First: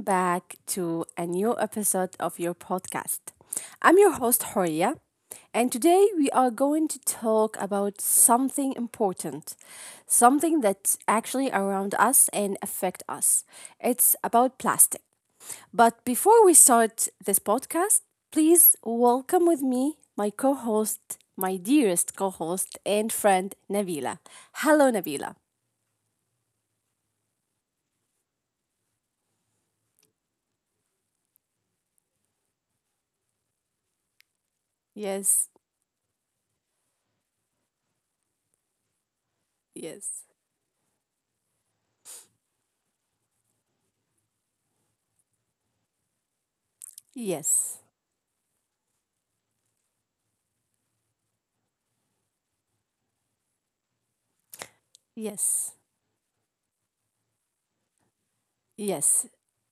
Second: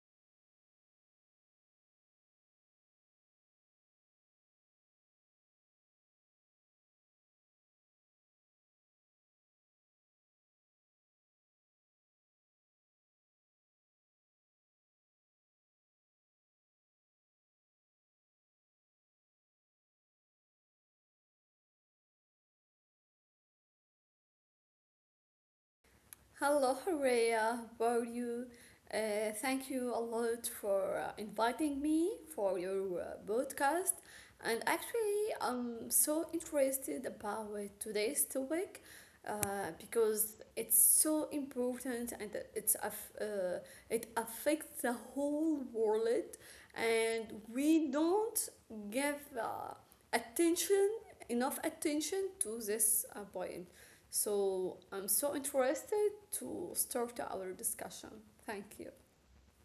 back to a new episode of your podcast. I'm your host, Horia, and today we are going to talk about something important, something that's actually around us and affect us. It's about plastic. But before we start this podcast, please welcome with me my co host, my dearest co host and friend, Nabila. Hello, Nabila. Hello, Rhea. How are you? Uh, Thank you a lot for inviting me for your podcast. And actually, Yes, I'm so interested about today's topic yes. because it's so important and it affects the whole world, and Yes, we don't give attention enough attention to this point. So I'm so yes, interested to start our discussion. Thank you. yes.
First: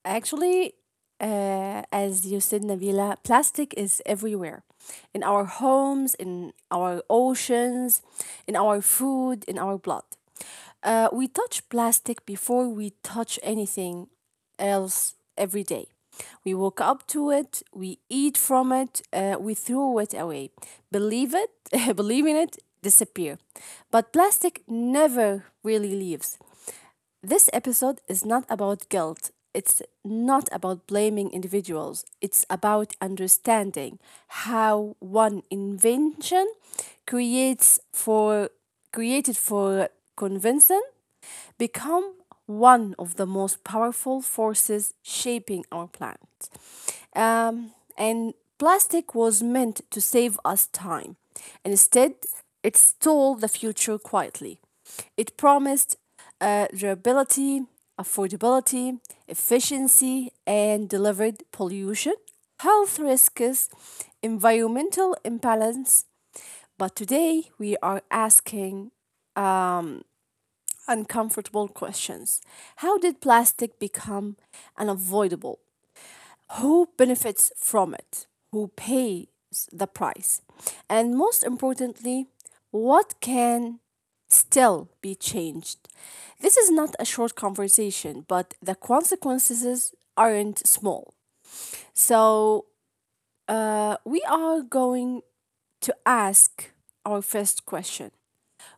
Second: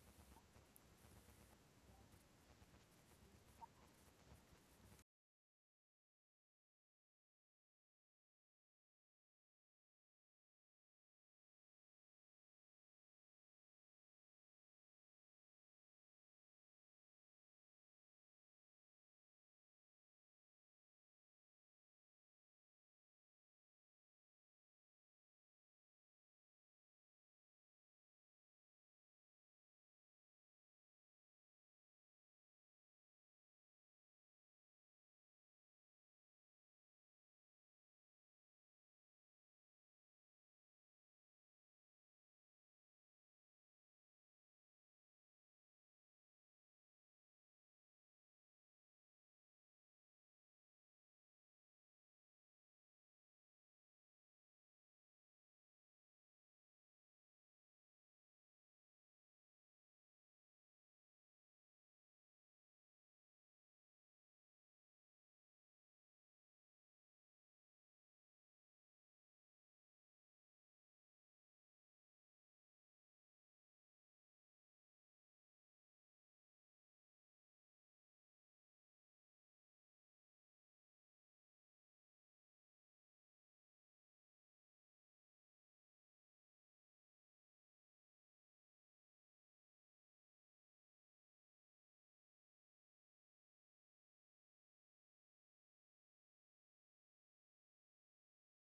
Actually, as you said, Nabila, plastic is everywhere in our homes, in our oceans, in our food, in our blood. We touch plastic before we touch anything else every day. We walk up to it, we eat from it, we throw it away. Believe it, believe in it, disappear. But plastic never really leaves. This episode is not about guilt. It's not about blaming individuals. It's about understanding how one invention creates for created for convincing become one of the most powerful forces shaping our planet. Um, and plastic was meant to save us time. Instead, it stole the future quietly. It promised durability, affordability, efficiency, and delivered pollution, health risks, environmental imbalance. But today, we are asking uncomfortable questions. How did plastic become unavoidable? Who benefits from it, who pays the price, and most importantly, what can still be changed. This is not a short conversation, but the consequences aren't small. So, we are going to ask our first question.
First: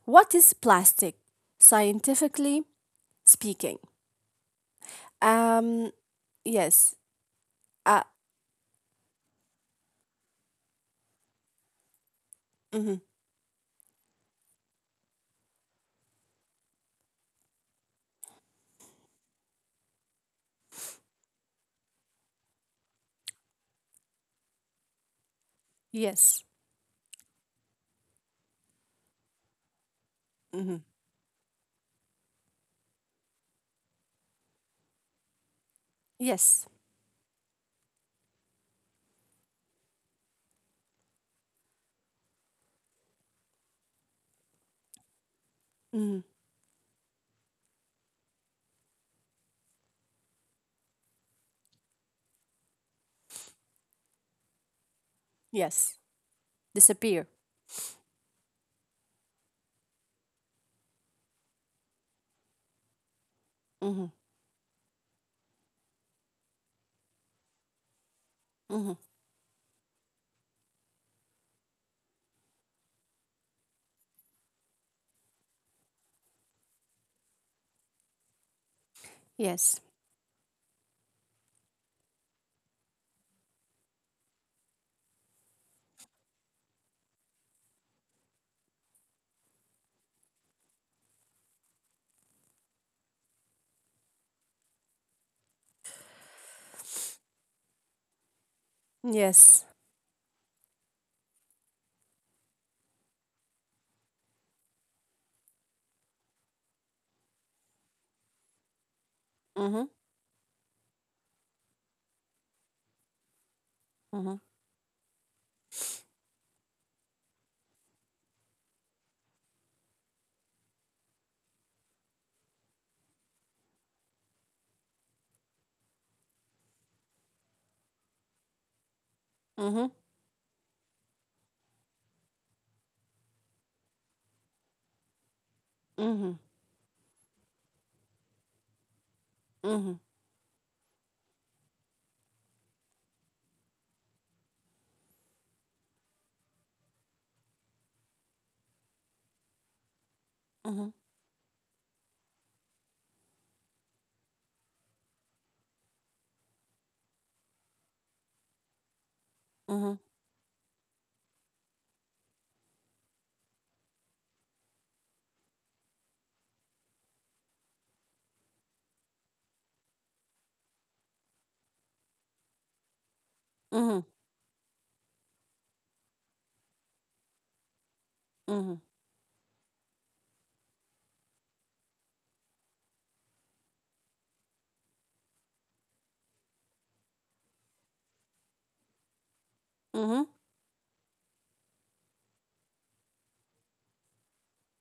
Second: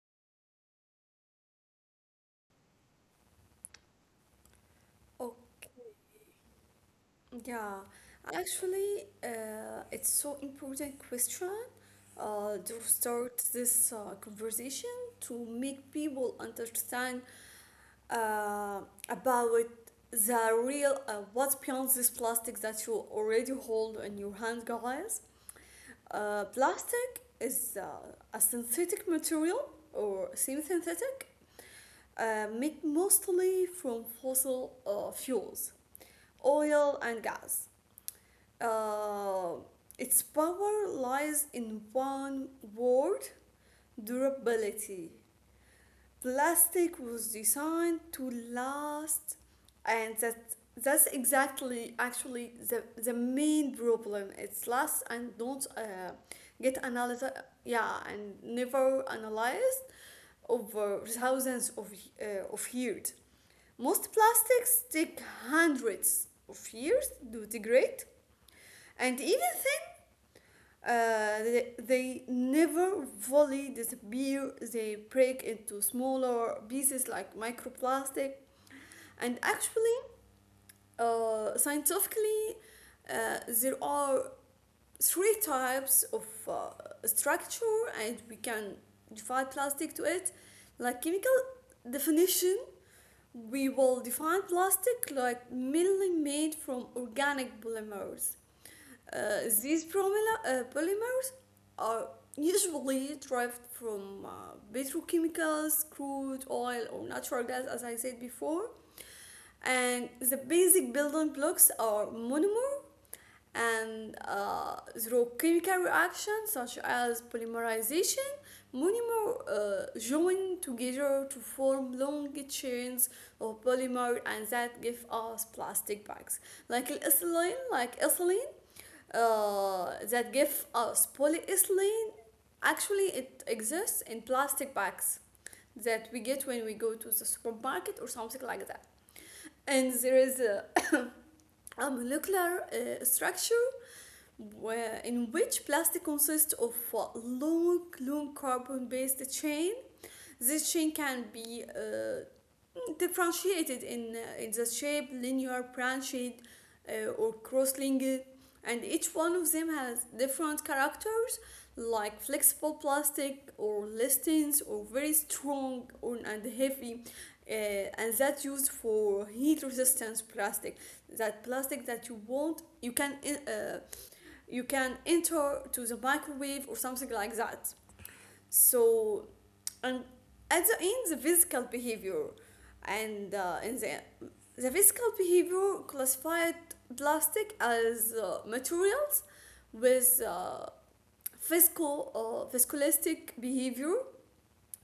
What is plastic, scientifically speaking? Oh, Um, yes. yeah. Uh, Actually, it's so important question to mhm. start this conversation to make people understand uh, about the real what's beyond this plastic that you already hold in your hand, guys. Yes. Plastic is a synthetic material or Hmm. semi-synthetic made mostly from fossil fuels, Yes. oil and gas. Uh, its power lies in one word, durability. Hmm. Plastic was designed to last, and that's exactly actually the main problem. It lasts and don't Yes. Get analyzed, Disappear. yeah, and never analyzed over thousands of years. Mm-hmm. Most plastics take hundreds of years to degrade, Mm-hmm. and even then, they never fully disappear. They break into smaller pieces like microplastic. And Yes. actually, scientifically, there are three types of structure, and we can define plastic to it, like chemical definition. We will define plastic like mainly made from organic polymers. Yes. These polymers are usually derived from petrochemicals, crude oil, or natural gas, as I said before. Mm-hmm. And the basic building blocks are monomers, and Mm-hmm. Zoochemical reactions such as polymerization monomer join together to form long chains of polymer, and that give us plastic bags, like ethylene. Mm-hmm. That give us polyethylene, actually it exists in plastic bags that we Mm-hmm. get when we go to the supermarket or something like that. And Mm-hmm. there is a molecular structure where, in which plastic consists of a long, long carbon-based chain. This Mm-hmm. chain can be differentiated in the shape, linear, branched, or cross-linked, and each one of them Mm-hmm. has different characters, like flexible plastic or listings, or very strong or, and heavy, and that's used for heat resistance plastic, that plastic that you want uh, Mm-hmm. you can enter to the microwave or something like that. Mm-hmm. So, and at the end, the physical behavior and in the physical behavior classified plastic as materials Mm-hmm. with physical or viscoelastic behavior.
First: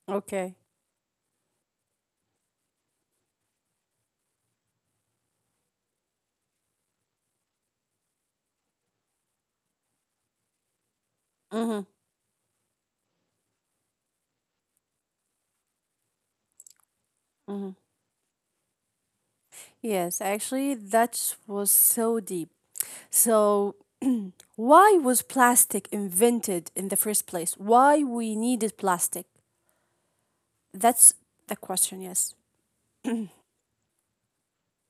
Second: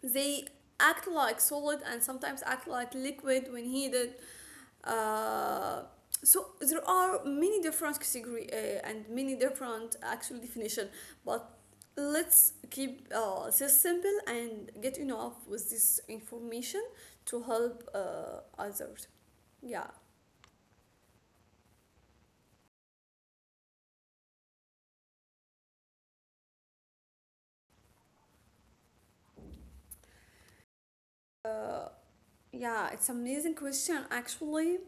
They Okay. act like solid and sometimes act like liquid when heated. uh, so there are many different category, and many different actual definition, but Mm-hmm. let's keep this simple and get enough with this information to Mm-hmm. help others. Yeah, Yes. Actually, that was so deep. So why was plastic invented in the first place? Why we needed plastic? That's the uh, question, yes. yeah, it's an amazing question actually.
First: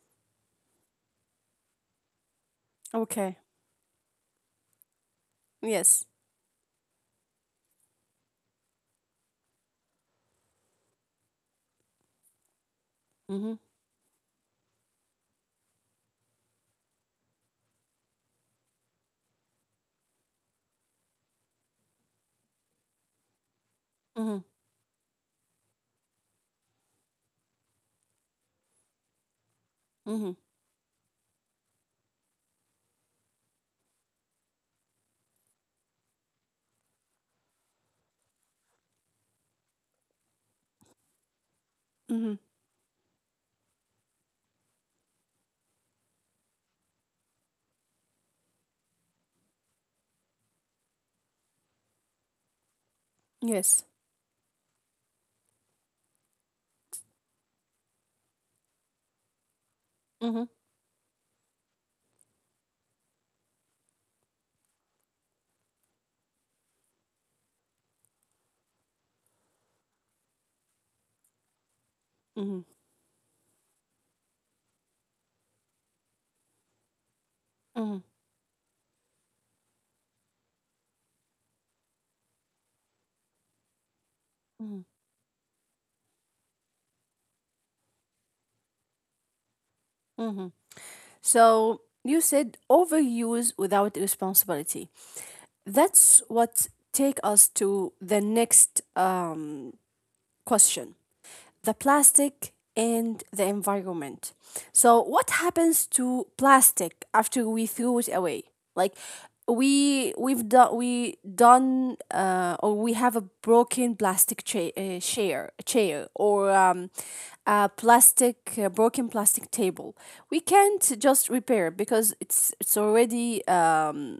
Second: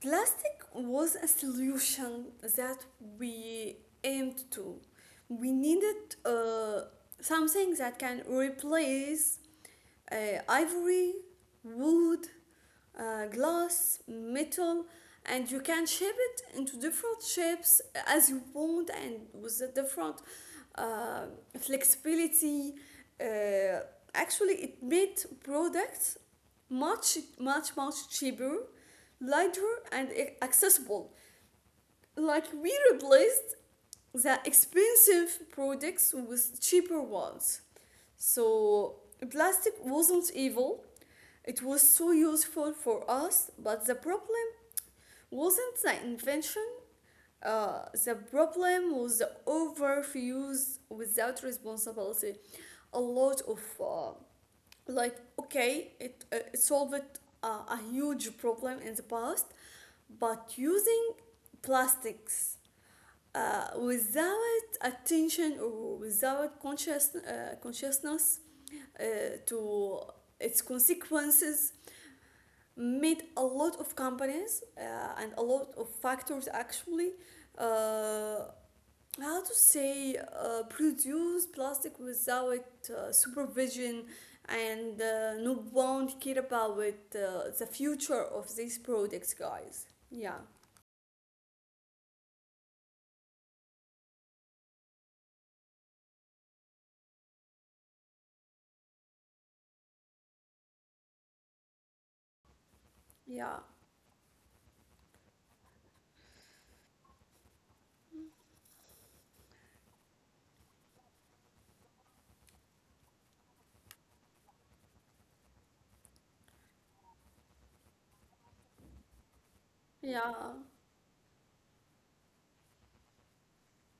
Plastic was a solution that Okay. we aimed to. We Yes. needed something that can replace uh, ivory, wood, Mm-hmm. glass, metal, and you can shape it into different shapes as you want and with a different uh, flexibility. Uh, Mm-hmm. Actually, it made products much, much, much cheaper, lighter and Mm-hmm. accessible. Like, we replaced the expensive products with cheaper ones. So plastic wasn't evil. It was so Mm-hmm. useful for us, but the problem wasn't the invention. The problem was the overuse without responsibility. A lot of Yes. Like okay it solved a huge problem in the past, Mm-hmm. but using plastics without attention or without consciousness uh, to its consequences Mm-hmm. made a lot of companies and a lot of factors actually Mm-hmm. uh, how to say, produce plastic without supervision, and no one care about it, the future of these products, guys. Mm-hmm. Yeah. So you said overuse without responsibility. That's what take us to the next question, the plastic and the Yeah, environment. So, what happens to plastic after we throw it away? Like, we done or we have a broken plastic chair or a plastic a broken plastic table, we yeah, can't just repair it because it's already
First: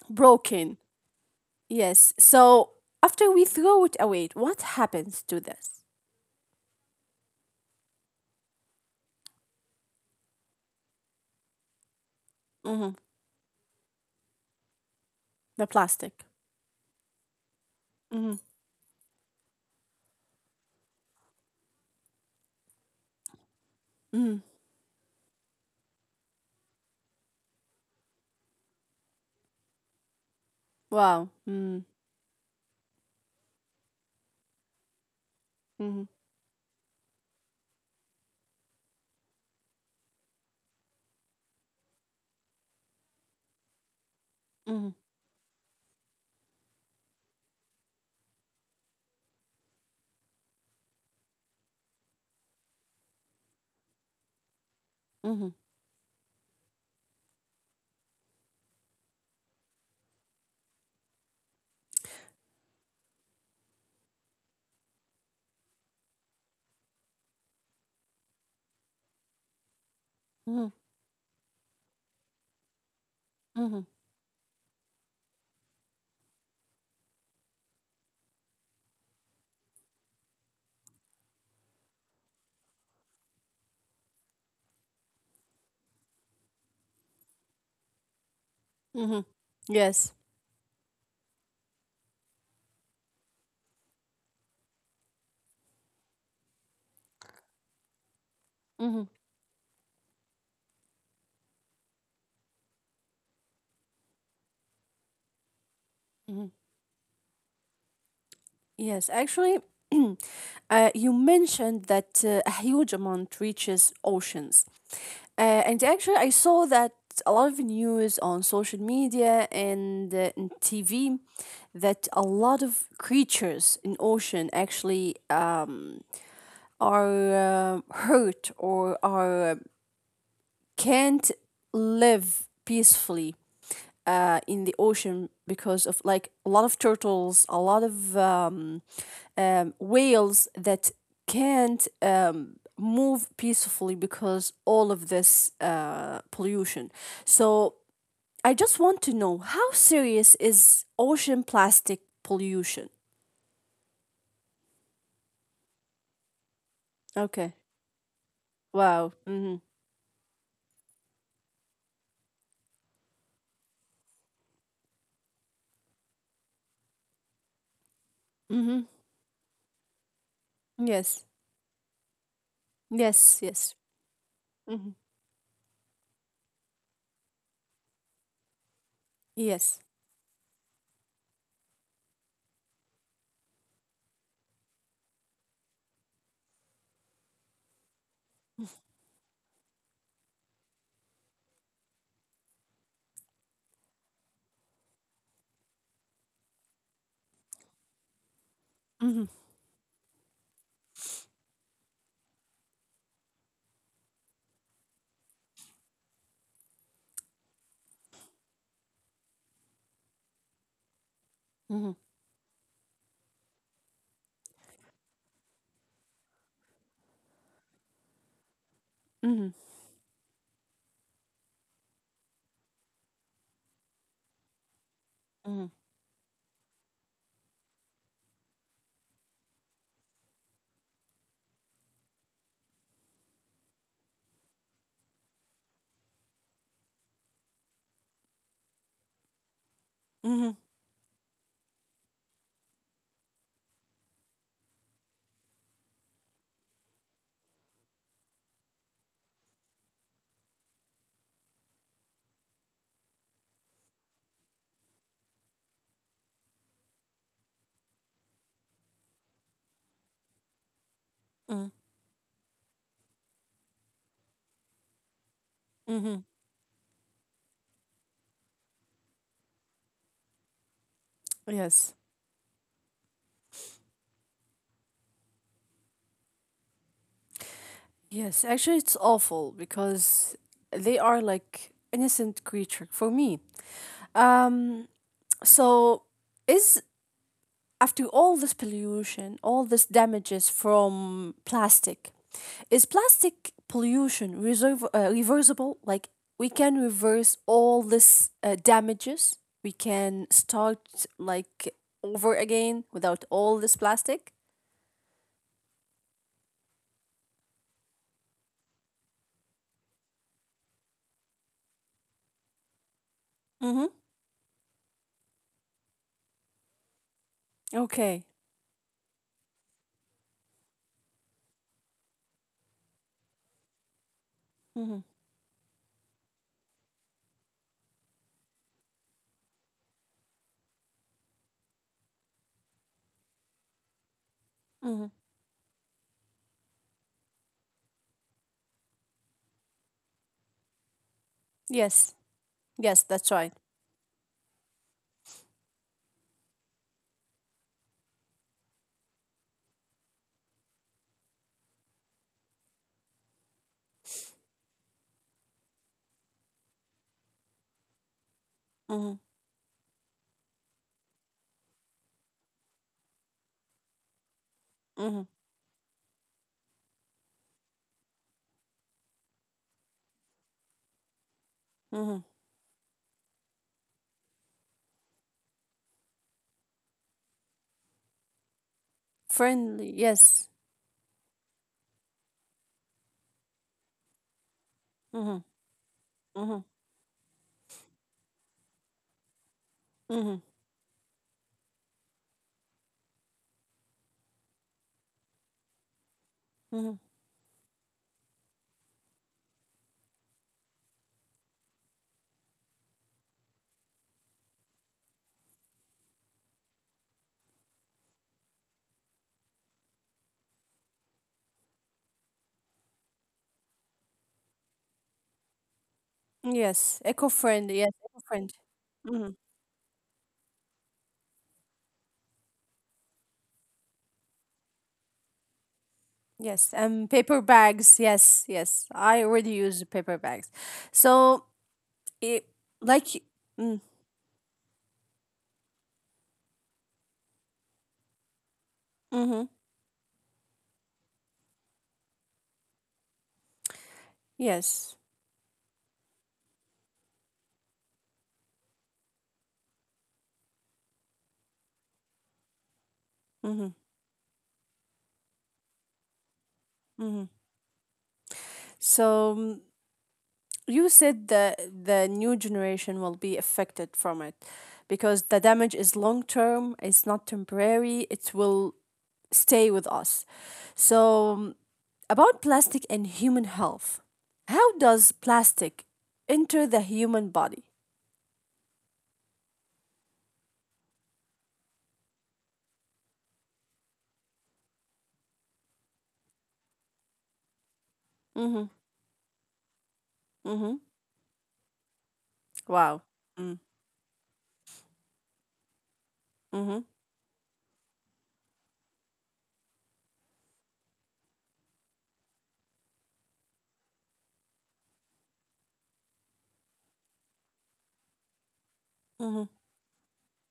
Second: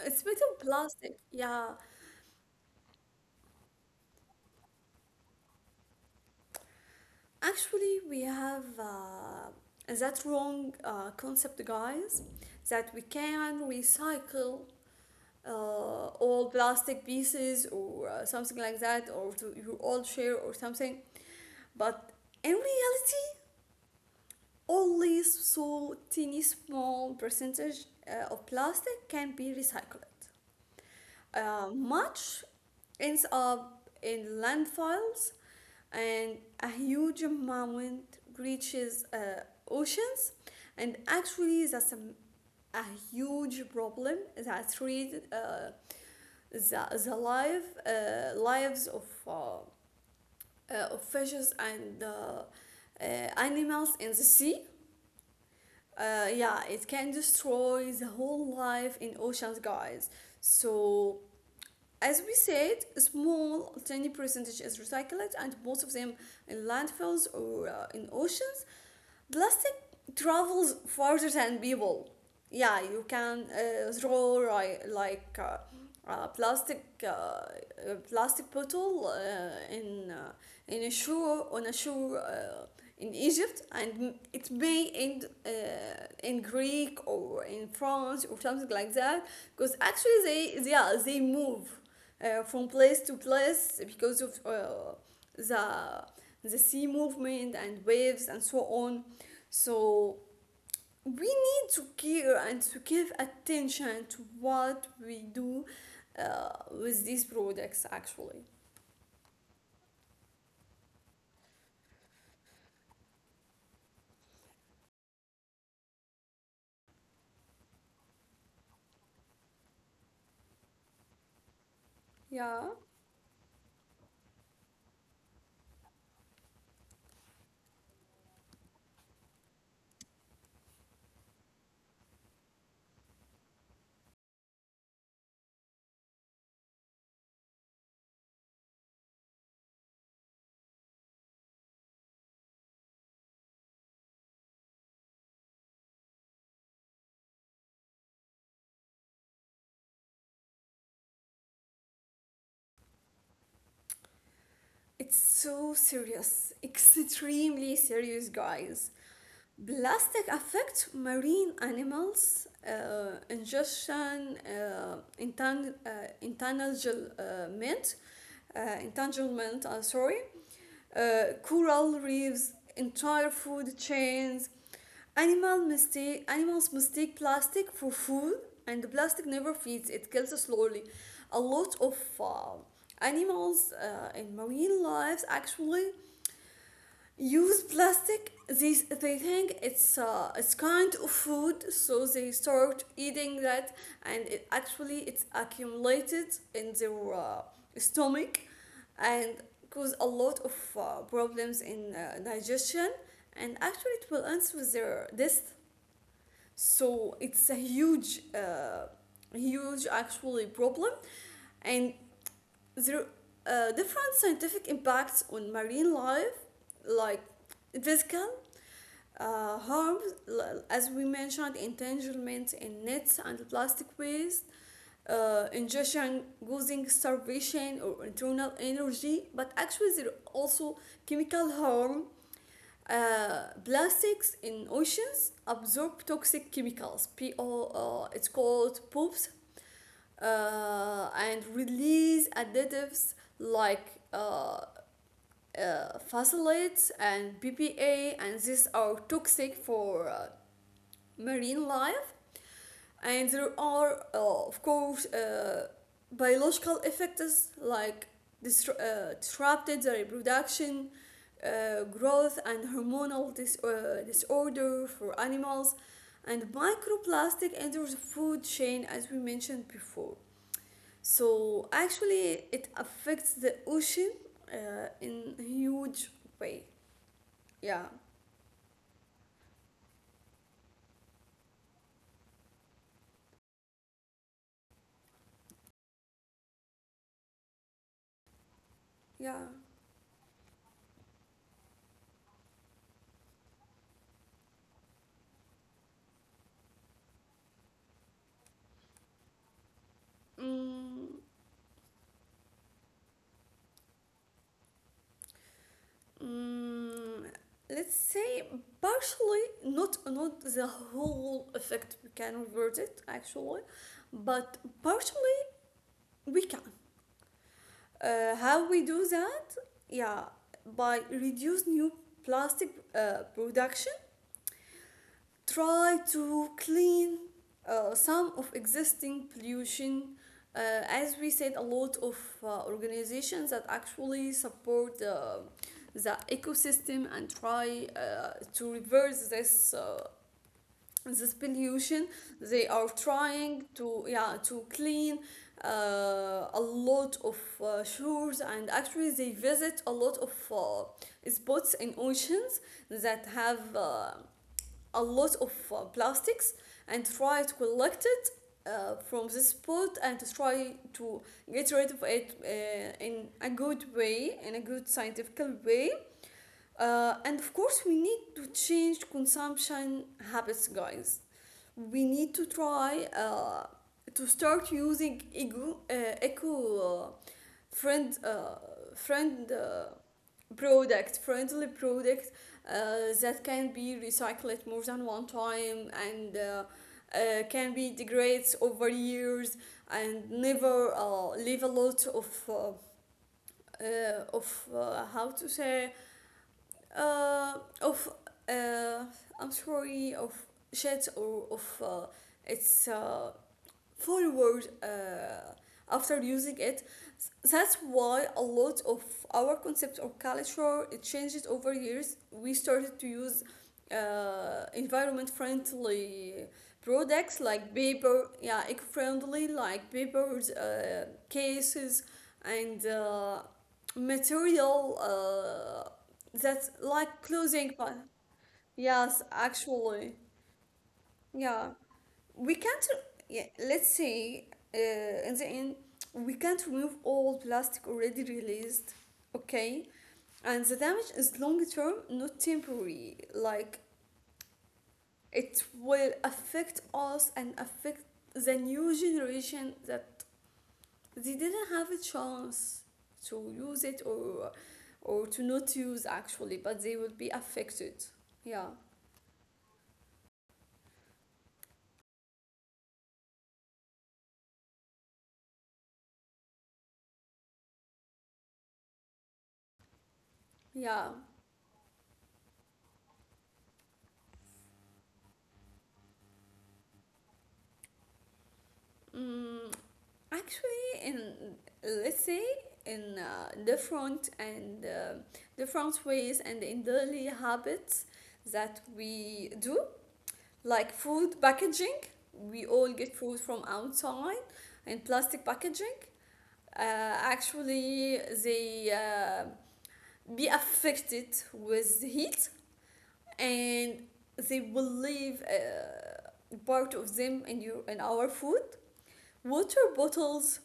it's better broken. plastic, yeah. Yes, so after we throw it away, what happens to this? Actually, we have that wrong concept, guys, that Hmm. we can recycle The uh, plastic. all plastic pieces or Mm-hmm. something like that, or to your old share or something. But in reality, Mhm. only so tiny small percentage of plastic can be recycled. Wow. Mm. Much ends up in landfills, Mhm. and a huge amount reaches oceans. And actually, that's a huge problem that Mhm. threatens the life, lives of fishes and uh, animals in the sea. Mhm. Yeah, it can destroy the whole life in oceans, guys. So, as we said, a small, tiny percentage is recycled, and most of them in landfills or in oceans. Plastic travels Mhm. farther than people. Yeah, you can Mhm. throw ri- like a plastic uh, a plastic bottle in a shore, on a shore in Egypt, and it may end in Greek or in France or something like that. Mhm. Because actually, Yes. they, yeah, they move from place to place because of the the sea movement and waves and so on. Mhm. So we need to care and to give attention to what we do Mhm. with these products actually. Yes. Actually, you mentioned that a huge amount reaches oceans, and actually, I saw that a lot of news on social media and in TV that a Yeah, lot of creatures in ocean actually are hurt or are can't live peacefully in the ocean because of like a lot of turtles, a lot of whales that can't move peacefully because all of this pollution. So I just want to know, how serious is ocean plastic pollution? it's so serious, extremely Okay. serious, guys. Wow. Mm-hmm. Plastic affects marine animals, ingestion, entanglement, uh, Mm-hmm. entanglement, uh, sorry, Yes. coral reefs, entire Yes. food Yes. chains. Mm-hmm. Animals mistake plastic for food, and the plastic never feeds. Yes. It kills slowly. A lot of animals in marine lives actually use plastic. They think it's kind of food, so they start eating that, and it, actually it's accumulated in their stomach, and Mm-hmm. cause a lot of problems in digestion, and actually it will end with their death. So it's a huge huge actually problem, and Mm-hmm. there are different scientific impacts on marine life, like physical Mm-hmm. harms, as we mentioned, entanglement in nets and plastic waste, Mm-hmm. ingestion causing starvation or internal energy, but actually there are also chemical harm. Plastics in oceans absorb toxic chemicals. PO, it's called poops, Mm-hmm. And release additives like uh, phthalates and BPA, and these are toxic for marine life, and there are, of course, biological effects like disrupted the reproduction, Mm, growth, and hormonal disorder for animals, and mhm. microplastic enters the food chain as we mentioned before. So Yes. actually, it affects the ocean in a huge way. Yeah, Yes. Actually, it's awful because they are like innocent creature for me. Um. So is after all this yeah. pollution, all this damages from plastic, is plastic pollution reserve, reversible? Like we can reverse all this damages. We can start Mm. like over again without all this plastic. Mm, let's say partially, not not the whole effect we can revert it actually, Mm-hmm. but partially we can. Okay. How we do that? Yeah, by reduce new plastic production, Mm-hmm. try to clean some of existing pollution. Uh, as we said, a lot of organizations that actually support Mm-hmm. The ecosystem and try to reverse this this pollution. Yes. They are Yes, that's trying right. to, yeah, to clean a lot of shores, and actually they visit a lot of spots in oceans that have a lot of plastics, and try to collect it from Mhm. this spot and to try to get rid of it in a good way, in a good scientific Mhm. way. And of course, we need to change consumption habits, guys. We need Mhm. to try to start using eco, eco friend friend Friendly. Yes. product friendly product that can be recycled more than one Mhm. time, and Mhm. Can be degrades over years, and Mhm. never leave a lot of how to say, Mhm. uh, of uh, I'm sorry, of shit, or of its forward after using it. That's why a lot of our concept or culture it changes over years. We started to use environment friendly Yes, products like eco-friendly. Yes, paper, eco-friendly. yeah, eco Mhm. friendly like papers, cases, and material that's Yes. like Paper clothing, but bags. Yes, yes. yes, I already use the actually, paper bags. So, yeah, it, we can't like y-, yeah, mm, let's say in the end we can't remove all plastic already released. mhm. Okay, and the damage is long term, not temporary. Like, Yes. it will affect us and affect the new generation that they didn't have a chance to use Mhm. it or to not use actually, but they will be Mhm. affected. Yeah. So, you said the new generation will be affected from it because the damage is long term, it's not temporary. It will stay with us. Yeah. So, about plastic and human health. How does plastic enter the human body? Mm, actually, in, let's say, in different ways and in daily habits that Mhm. we do, like Mhm. food packaging, we all get Wow. food from Mm. outside in plastic packaging. Mhm. Actually, they be affected with the heat, and they will leave part of them in your, in our food. Mhm. Water bottles,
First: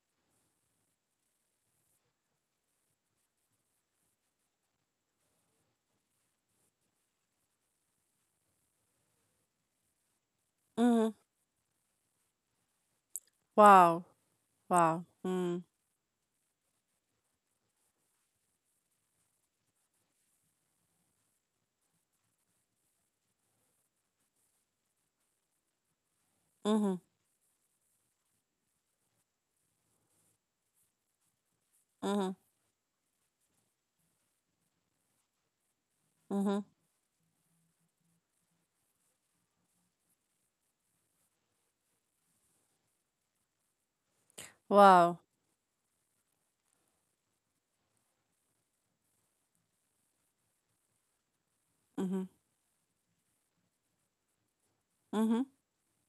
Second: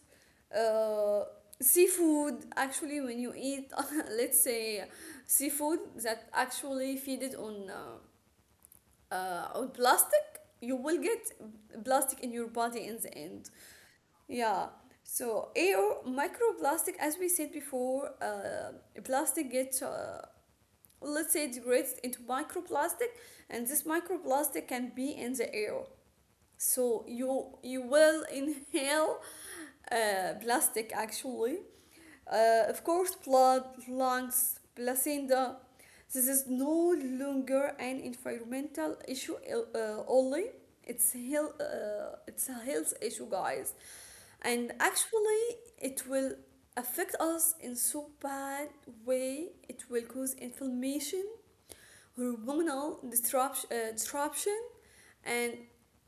uh, seafood, actually when you eat let's say seafood that actually feed it on plastic, you will Mhm. get plastic in your body in the end, Wow. yeah. Wow. So Mm. air microplastic, as we said before, plastic gets let's say degrades into microplastic, and this microplastic can be in the air, Mhm. so you will inhale plastic actually. Mhm. Of course, blood, lungs, placenta. This is Mhm. no longer an environmental issue only. It's health, it's a health issue, guys, and Wow. actually, it will affect us in so bad way. It will cause inflammation, Mhm. hormonal disruption, Mhm. and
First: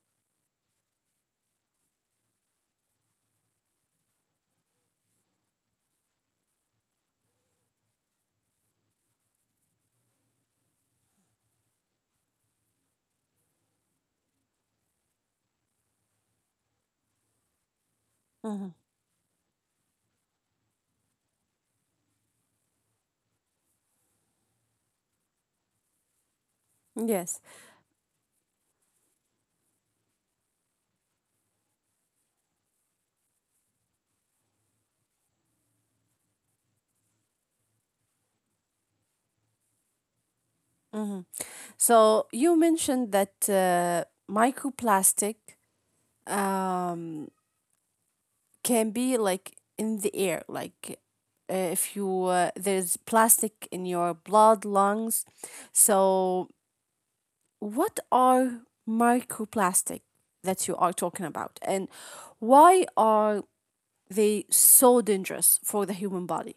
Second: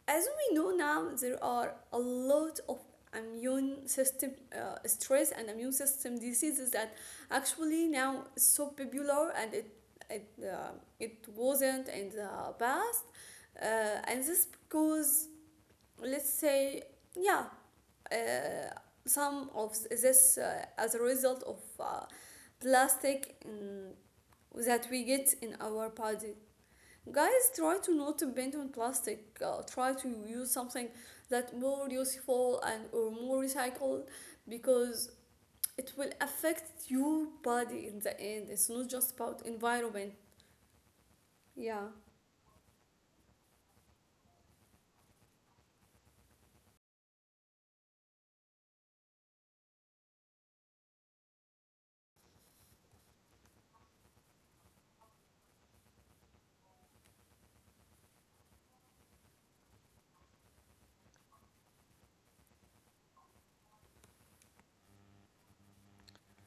as we know now, there are a lot of immune system stress and immune system diseases that actually now is so popular, and it, uh, it wasn't in the past, and this because let's say yeah, uh, Mhm. some of this, as a result of plastic that we get in our body. Yes. Guys, try to not bend on plastic. Try to use something that more useful and or more recycled, because it will affect your body in the end. It's not just about environment. Mhm. Yeah, So you mentioned that microplastic um can be like in the air, like if you there's plastic in your blood lungs, so what are microplastic that you are talking about and why are they so dangerous for the human body?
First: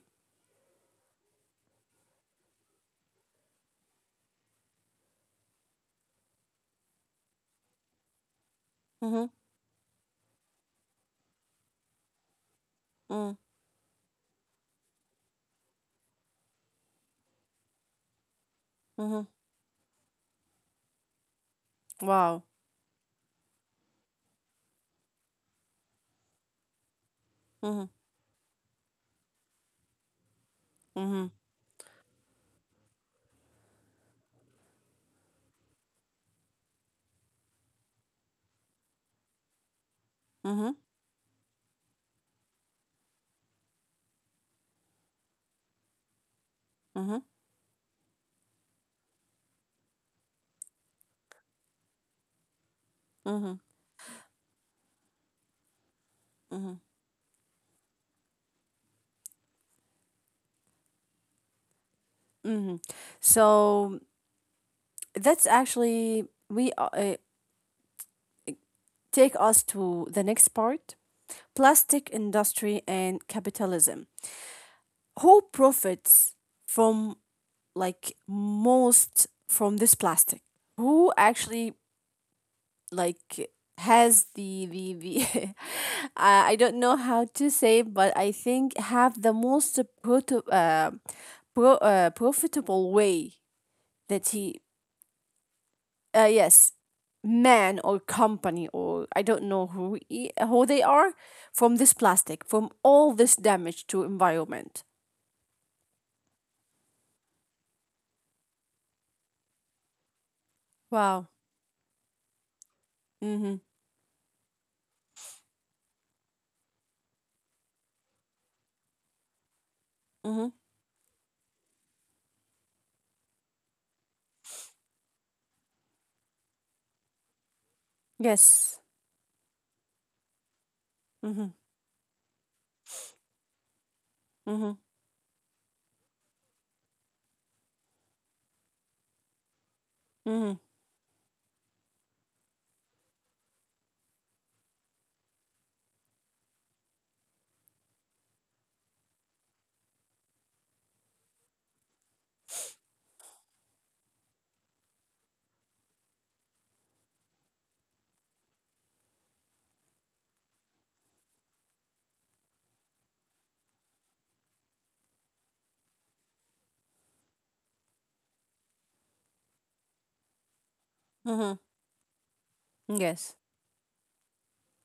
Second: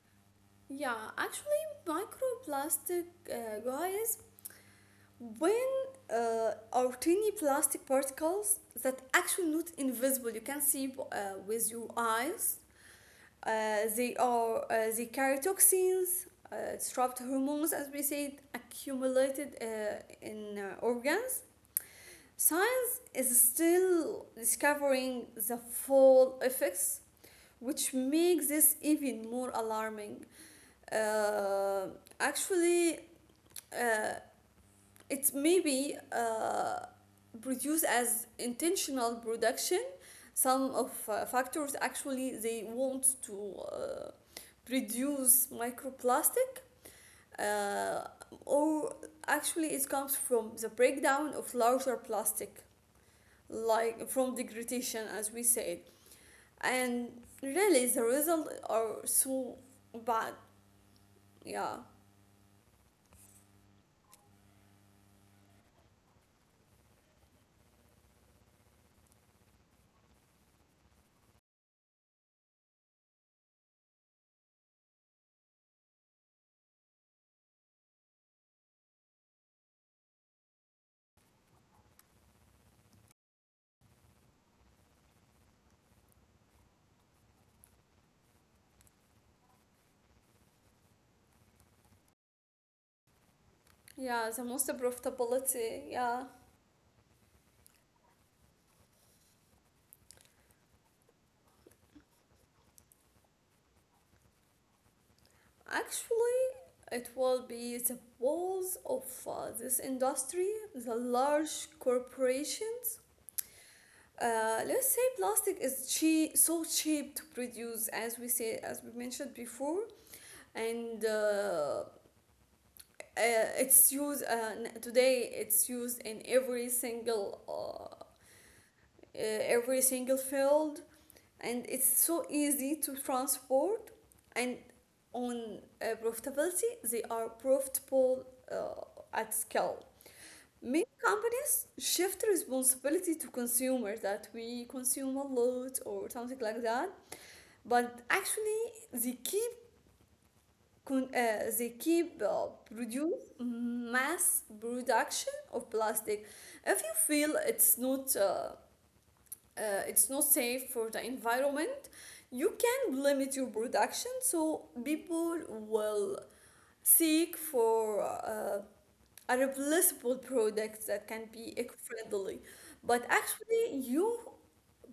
yeah. Actually, microplastic, guys, when are tiny plastic particles that Mm-hmm, actually not invisible. You can see with your eyes. mm, They are, the karyotoxins, disrupt hormones, as we said, mm-hmm. accumulated in organs. Wow. Science is still discovering the full effects, Mm-hmm, which makes this even more alarming. mm-hmm, Uh, actually, uh, it may be produced as intentional production. mm-hmm, Some of factors actually they want to reduce microplastic, mm-hmm, uh, or actually it comes from the breakdown of larger plastic, mm-hmm, like from degradation as we said, and really the results are so bad, yeah. mm-hmm. So that's actually we take us to the next part, plastic industry and capitalism. Who profits from, like, most from this plastic? Who actually, like, has the I don't know how to say, but I think have the most profitable way Yeah, that the most he profitability, yeah. Yes, man or company or I don't know who who they are from this plastic, from all this damage to environment. Actually, it will be the walls of this industry, the Wow. large corporations. Mhm. Let's say plastic is cheap, so cheap to produce, as we say, as we mentioned before, Mhm. and it's used, today. It's used in Yes. Every single field, Mhm. and it's so easy to transport. And Mhm. on profitability, they are profitable at scale. Mhm. Means shift responsibility to consumer that we consume a lot or something like that, but actually they keep, they keep produce mass production of plastic. If you feel it's not, uh, it's not safe for the environment, you can limit your production, so people will seek for a replaceable product that can be Mhm. eco-friendly. But Yes. actually you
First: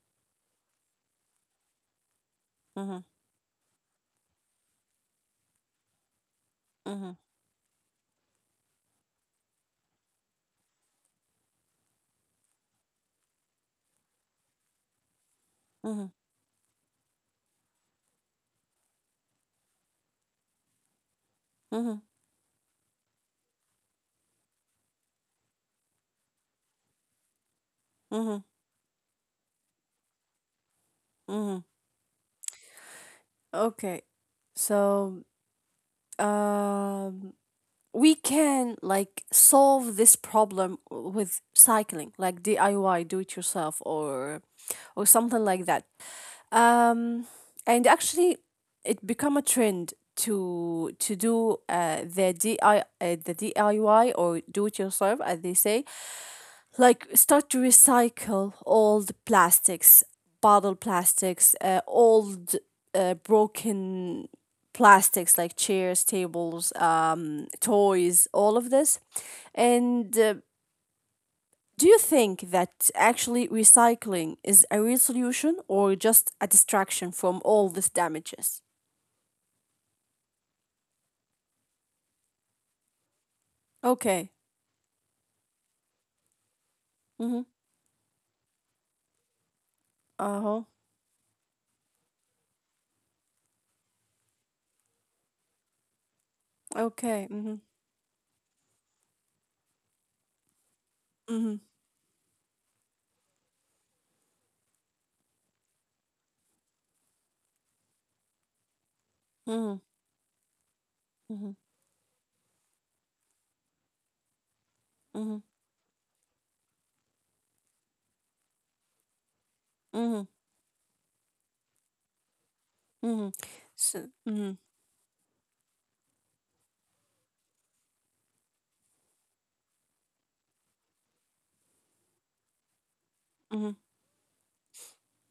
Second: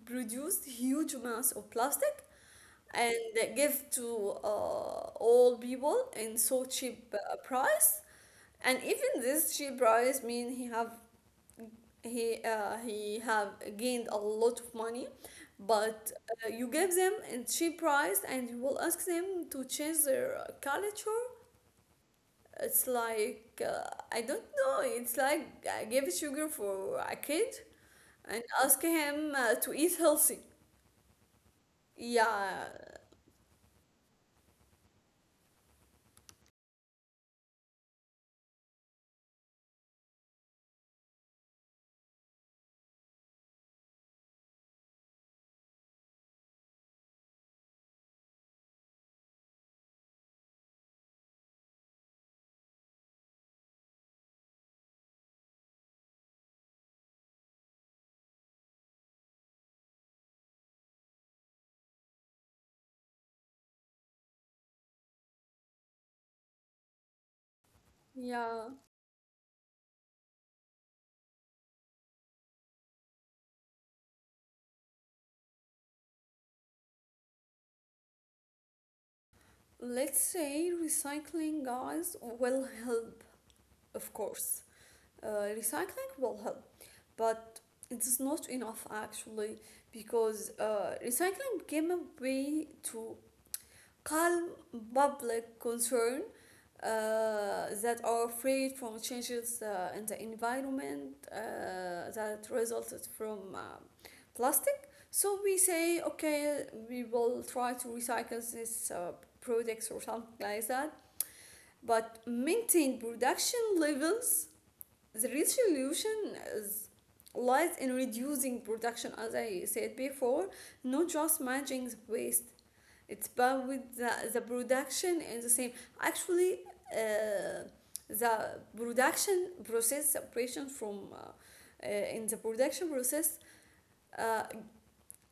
produce huge amounts of plastic, Mhm. and give to all people in so cheap Mhm. Price. And even this cheap price mean he have gained a lot of money. Mhm. But you give them a cheap price and you will ask them to change their culture. Mhm. It's like, I don't know, it's like I give sugar for a kid and Mhm. ask him to eat healthy, Mhm. yeah. Okay. So, um we can like solve this problem with cycling, like DIY, do it yourself or something like that. Um and actually it become a trend to do the DIY or do it yourself as they say, like start to recycle all the plastics, bottle plastics, old broken plastics like chairs, tables, toys, all Yeah. of this. And do you think that actually recycling is a real solution or just a distraction from all these damages? Let's say recycling, guys, will help, of Okay. course. Recycling will help, Mm-hmm. but it's not enough actually, Uh because huh. Recycling became a way to calm public concern, Okay. uh, Mm-hmm. that are afraid from changes in the environment, Mm-hmm. that resulted from plastic. So we say, okay, we will try to recycle this Mm-hmm. products or something like that, but maintain production levels. The Mm-hmm. resolution is, lies in reducing production as I said Mm-hmm. before, not just managing the waste. It's Mm-hmm. about with So, the mm-hmm. production and the same. Actually, uh, the production process separation from, in the production process, Mm-hmm. uh,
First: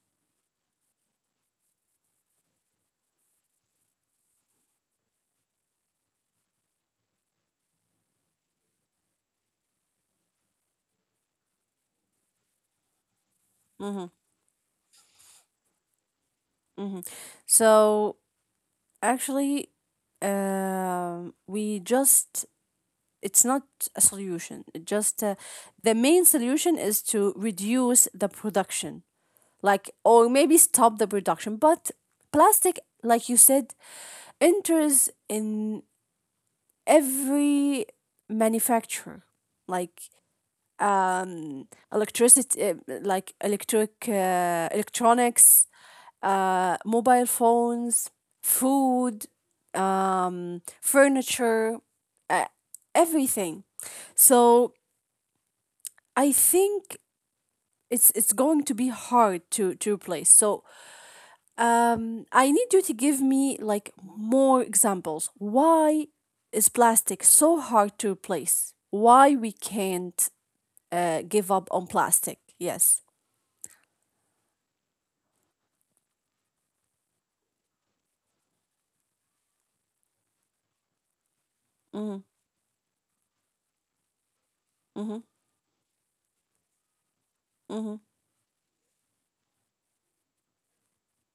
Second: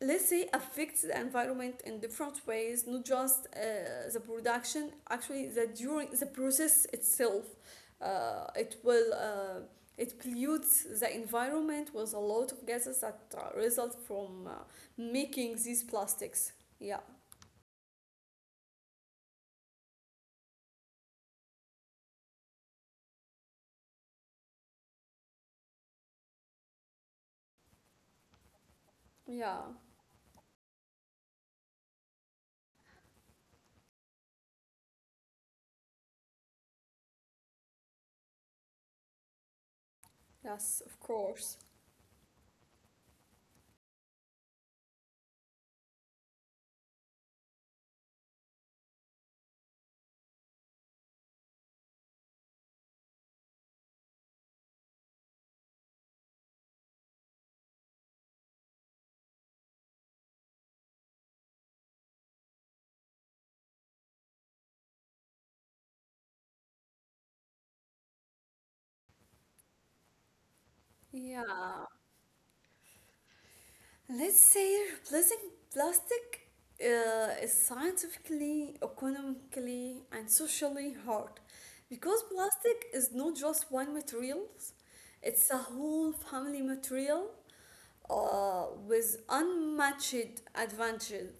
let's say affects the environment in different ways, not just the production, actually the during the process itself. It will, it pollutes the environment with a lot of gases that result from making these plastics, yeah. Hmm. So actually, we just it's not a solution. It just the main solution is to reduce the production, Yeah, like or maybe stop the production. But plastic, like you said, enters in every manufacturer, like yes of course, electricity like electric electronics, mobile phones, food, furniture, uh, everything. So I think it's going to be hard to replace. So I need you to give me like more examples. Why is plastic so hard to replace? Why we can't give up yeah. on plastic? Yes. Let's say replacing plastic is scientifically, economically, and socially hard, Mm-hmm. because plastic is not just one material, Mm-hmm. it's a whole family material Mm-hmm. With unmatched advantages.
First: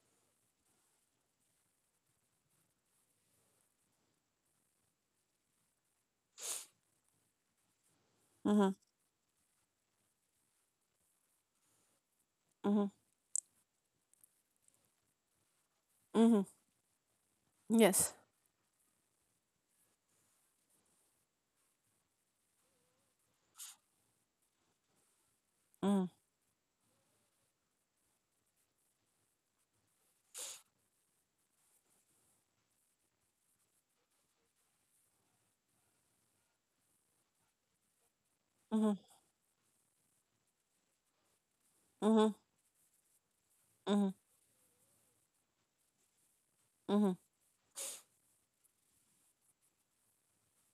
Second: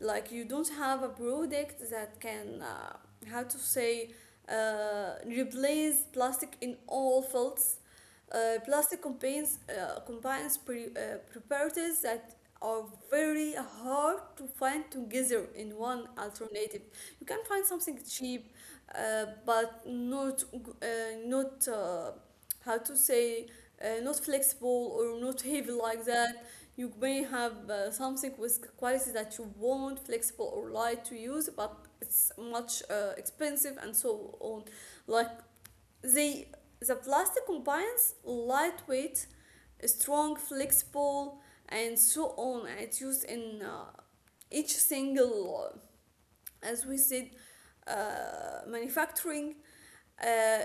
Like you don't have a product that can, how to say, replace plastic in all fields. Mm-hmm. Plastic combines properties that are Mm-hmm. very hard to find together in one Mm-hmm. alternative. You can find something Yes. cheap, but not, uh, not uh, how to say, not flexible or not heavy Mm-hmm. like that. You may have something with quality that you want, flexible or light to use, but it's much expensive and so on. Like they the plastic combines Mm-hmm. lightweight, strong, flexible, and Mm-hmm. so on. It's used in, Mhm, each single, as we mhm, said, manufacturing. Uh,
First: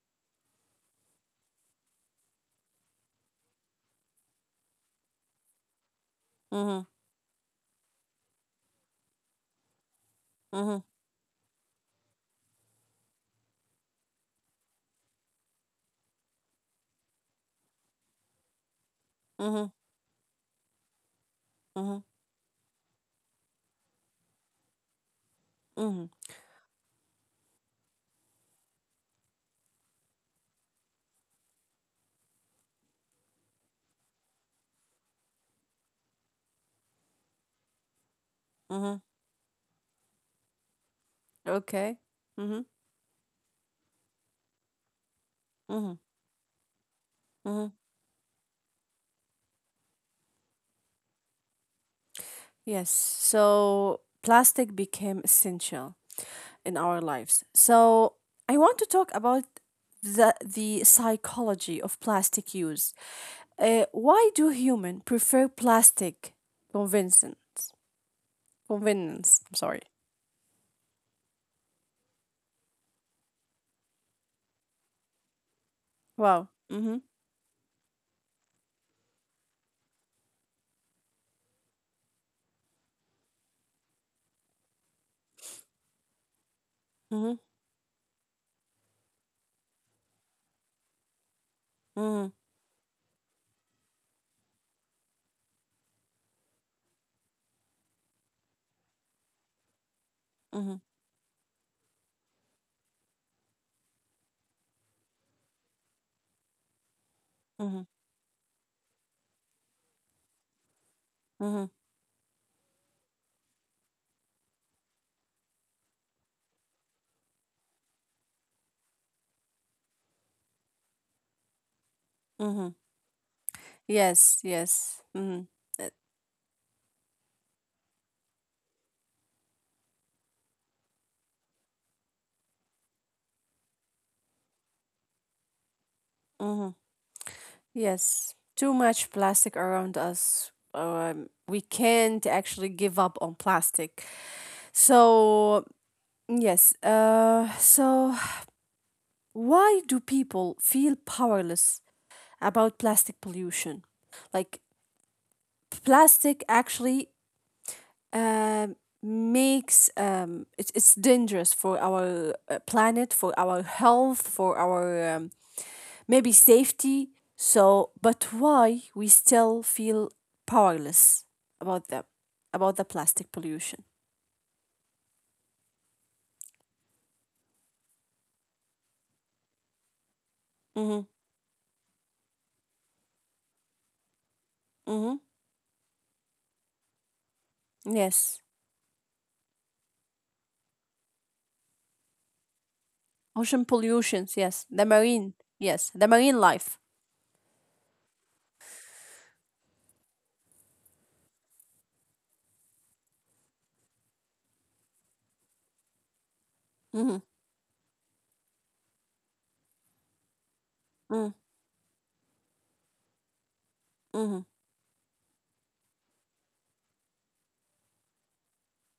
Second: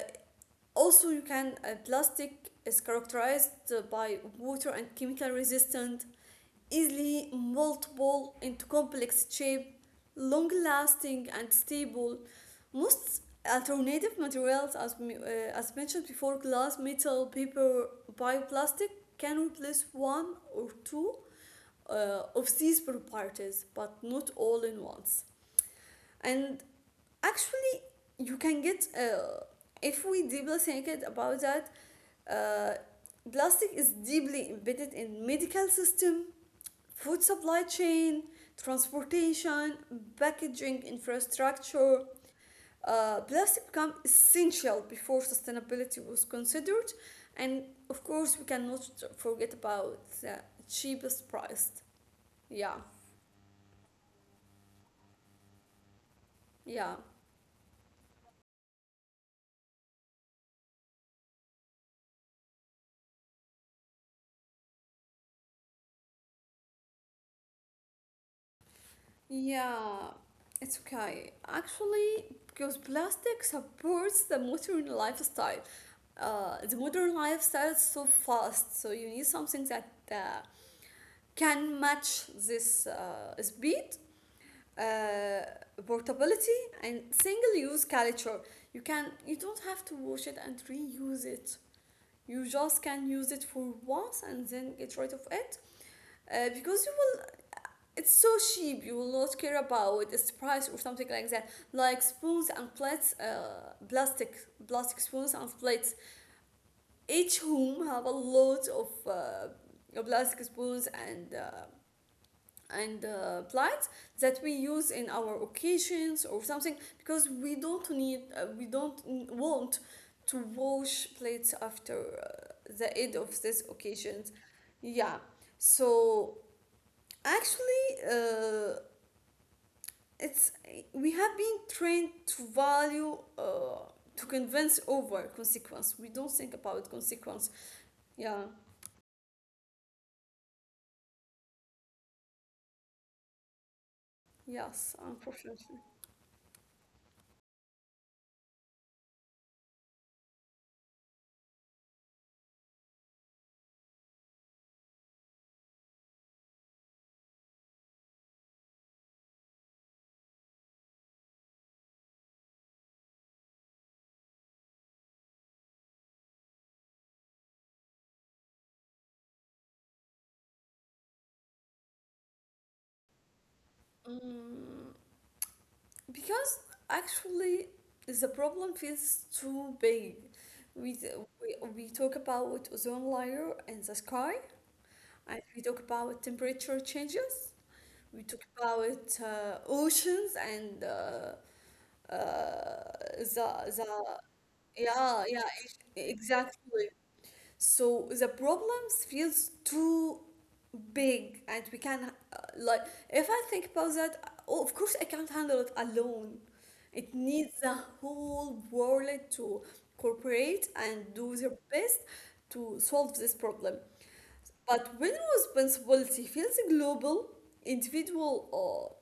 Also, you can, plastic is characterized by water and chemical resistant, mhm, easily moldable into complex shape, long mhm, lasting and stable. Most alternative materials, as, as mentioned before, glass, metal, paper, bioplastic, can mhm, replace one or two mhm, of these properties, but not all in once. mhm, And actually, you can get, if we deeply think it about that, uh, plastic is deeply embedded in medical system, food supply chain, mhm. transportation, packaging infrastructure. Okay. Mhm, Plastic became essential before sustainability mhm, was considered, and mhm. of course, we cannot forget about the cheapest price. Yeah, Yes. So plastic became essential in yeah. our lives. So I want to talk about the psychology of plastic use. Why do human prefer plastic convenience? Convenience. I'm Yeah, sorry. it's okay. Actually, because plastic supports the modern lifestyle. Wow. The Mhm. modern lifestyle is so fast, so you need something that can match this speed, uh, portability, and Mhm. single-use culture. You don't have to wash it and reuse it. Mhm. You just can use it for once and then get rid of it, because you will, it's so cheap, you will not care about its price or Mhm. something like that, like spoons and plates, plastic spoons and plates. Each home Mhm. have a lot of plastic spoons and, Mhm. Plates that we use in our occasions or something, because we don't need, we don't want to wash plates after Mhm. the end of these occasions, Yes. Yes. yeah. Mhm. So actually, it's, we have been trained to value, to convince over consequence, we don't think Mm-hmm. about consequence. Yes, Yeah, too much plastic around us. We can't actually give up on plastic. yes, So, unfortunately. yes, so why do people feel powerless about plastic pollution? Like, plastic actually um, makes it's dangerous for our planet, for our health, for our maybe safety. So, but why we still feel powerless about them, about the plastic pollution? mm, because actually the problem feels too big. we, Mm-hmm. we we talk about ozone layer in the sky, Mm-hmm. and we talk about temperature changes, we Yes. talk about oceans and, uh, Ocean the pollutions. Yes. The yeah, marine. yeah, Yes. The marine life. exactly. So the problems feels too big, and we can, like, if I think about that, oh, of course I can't handle it alone, it Mm-hmm. needs the whole world to cooperate and Mm-hmm. do their best to solve this problem. Mm-hmm. But when responsibility feels global, individual or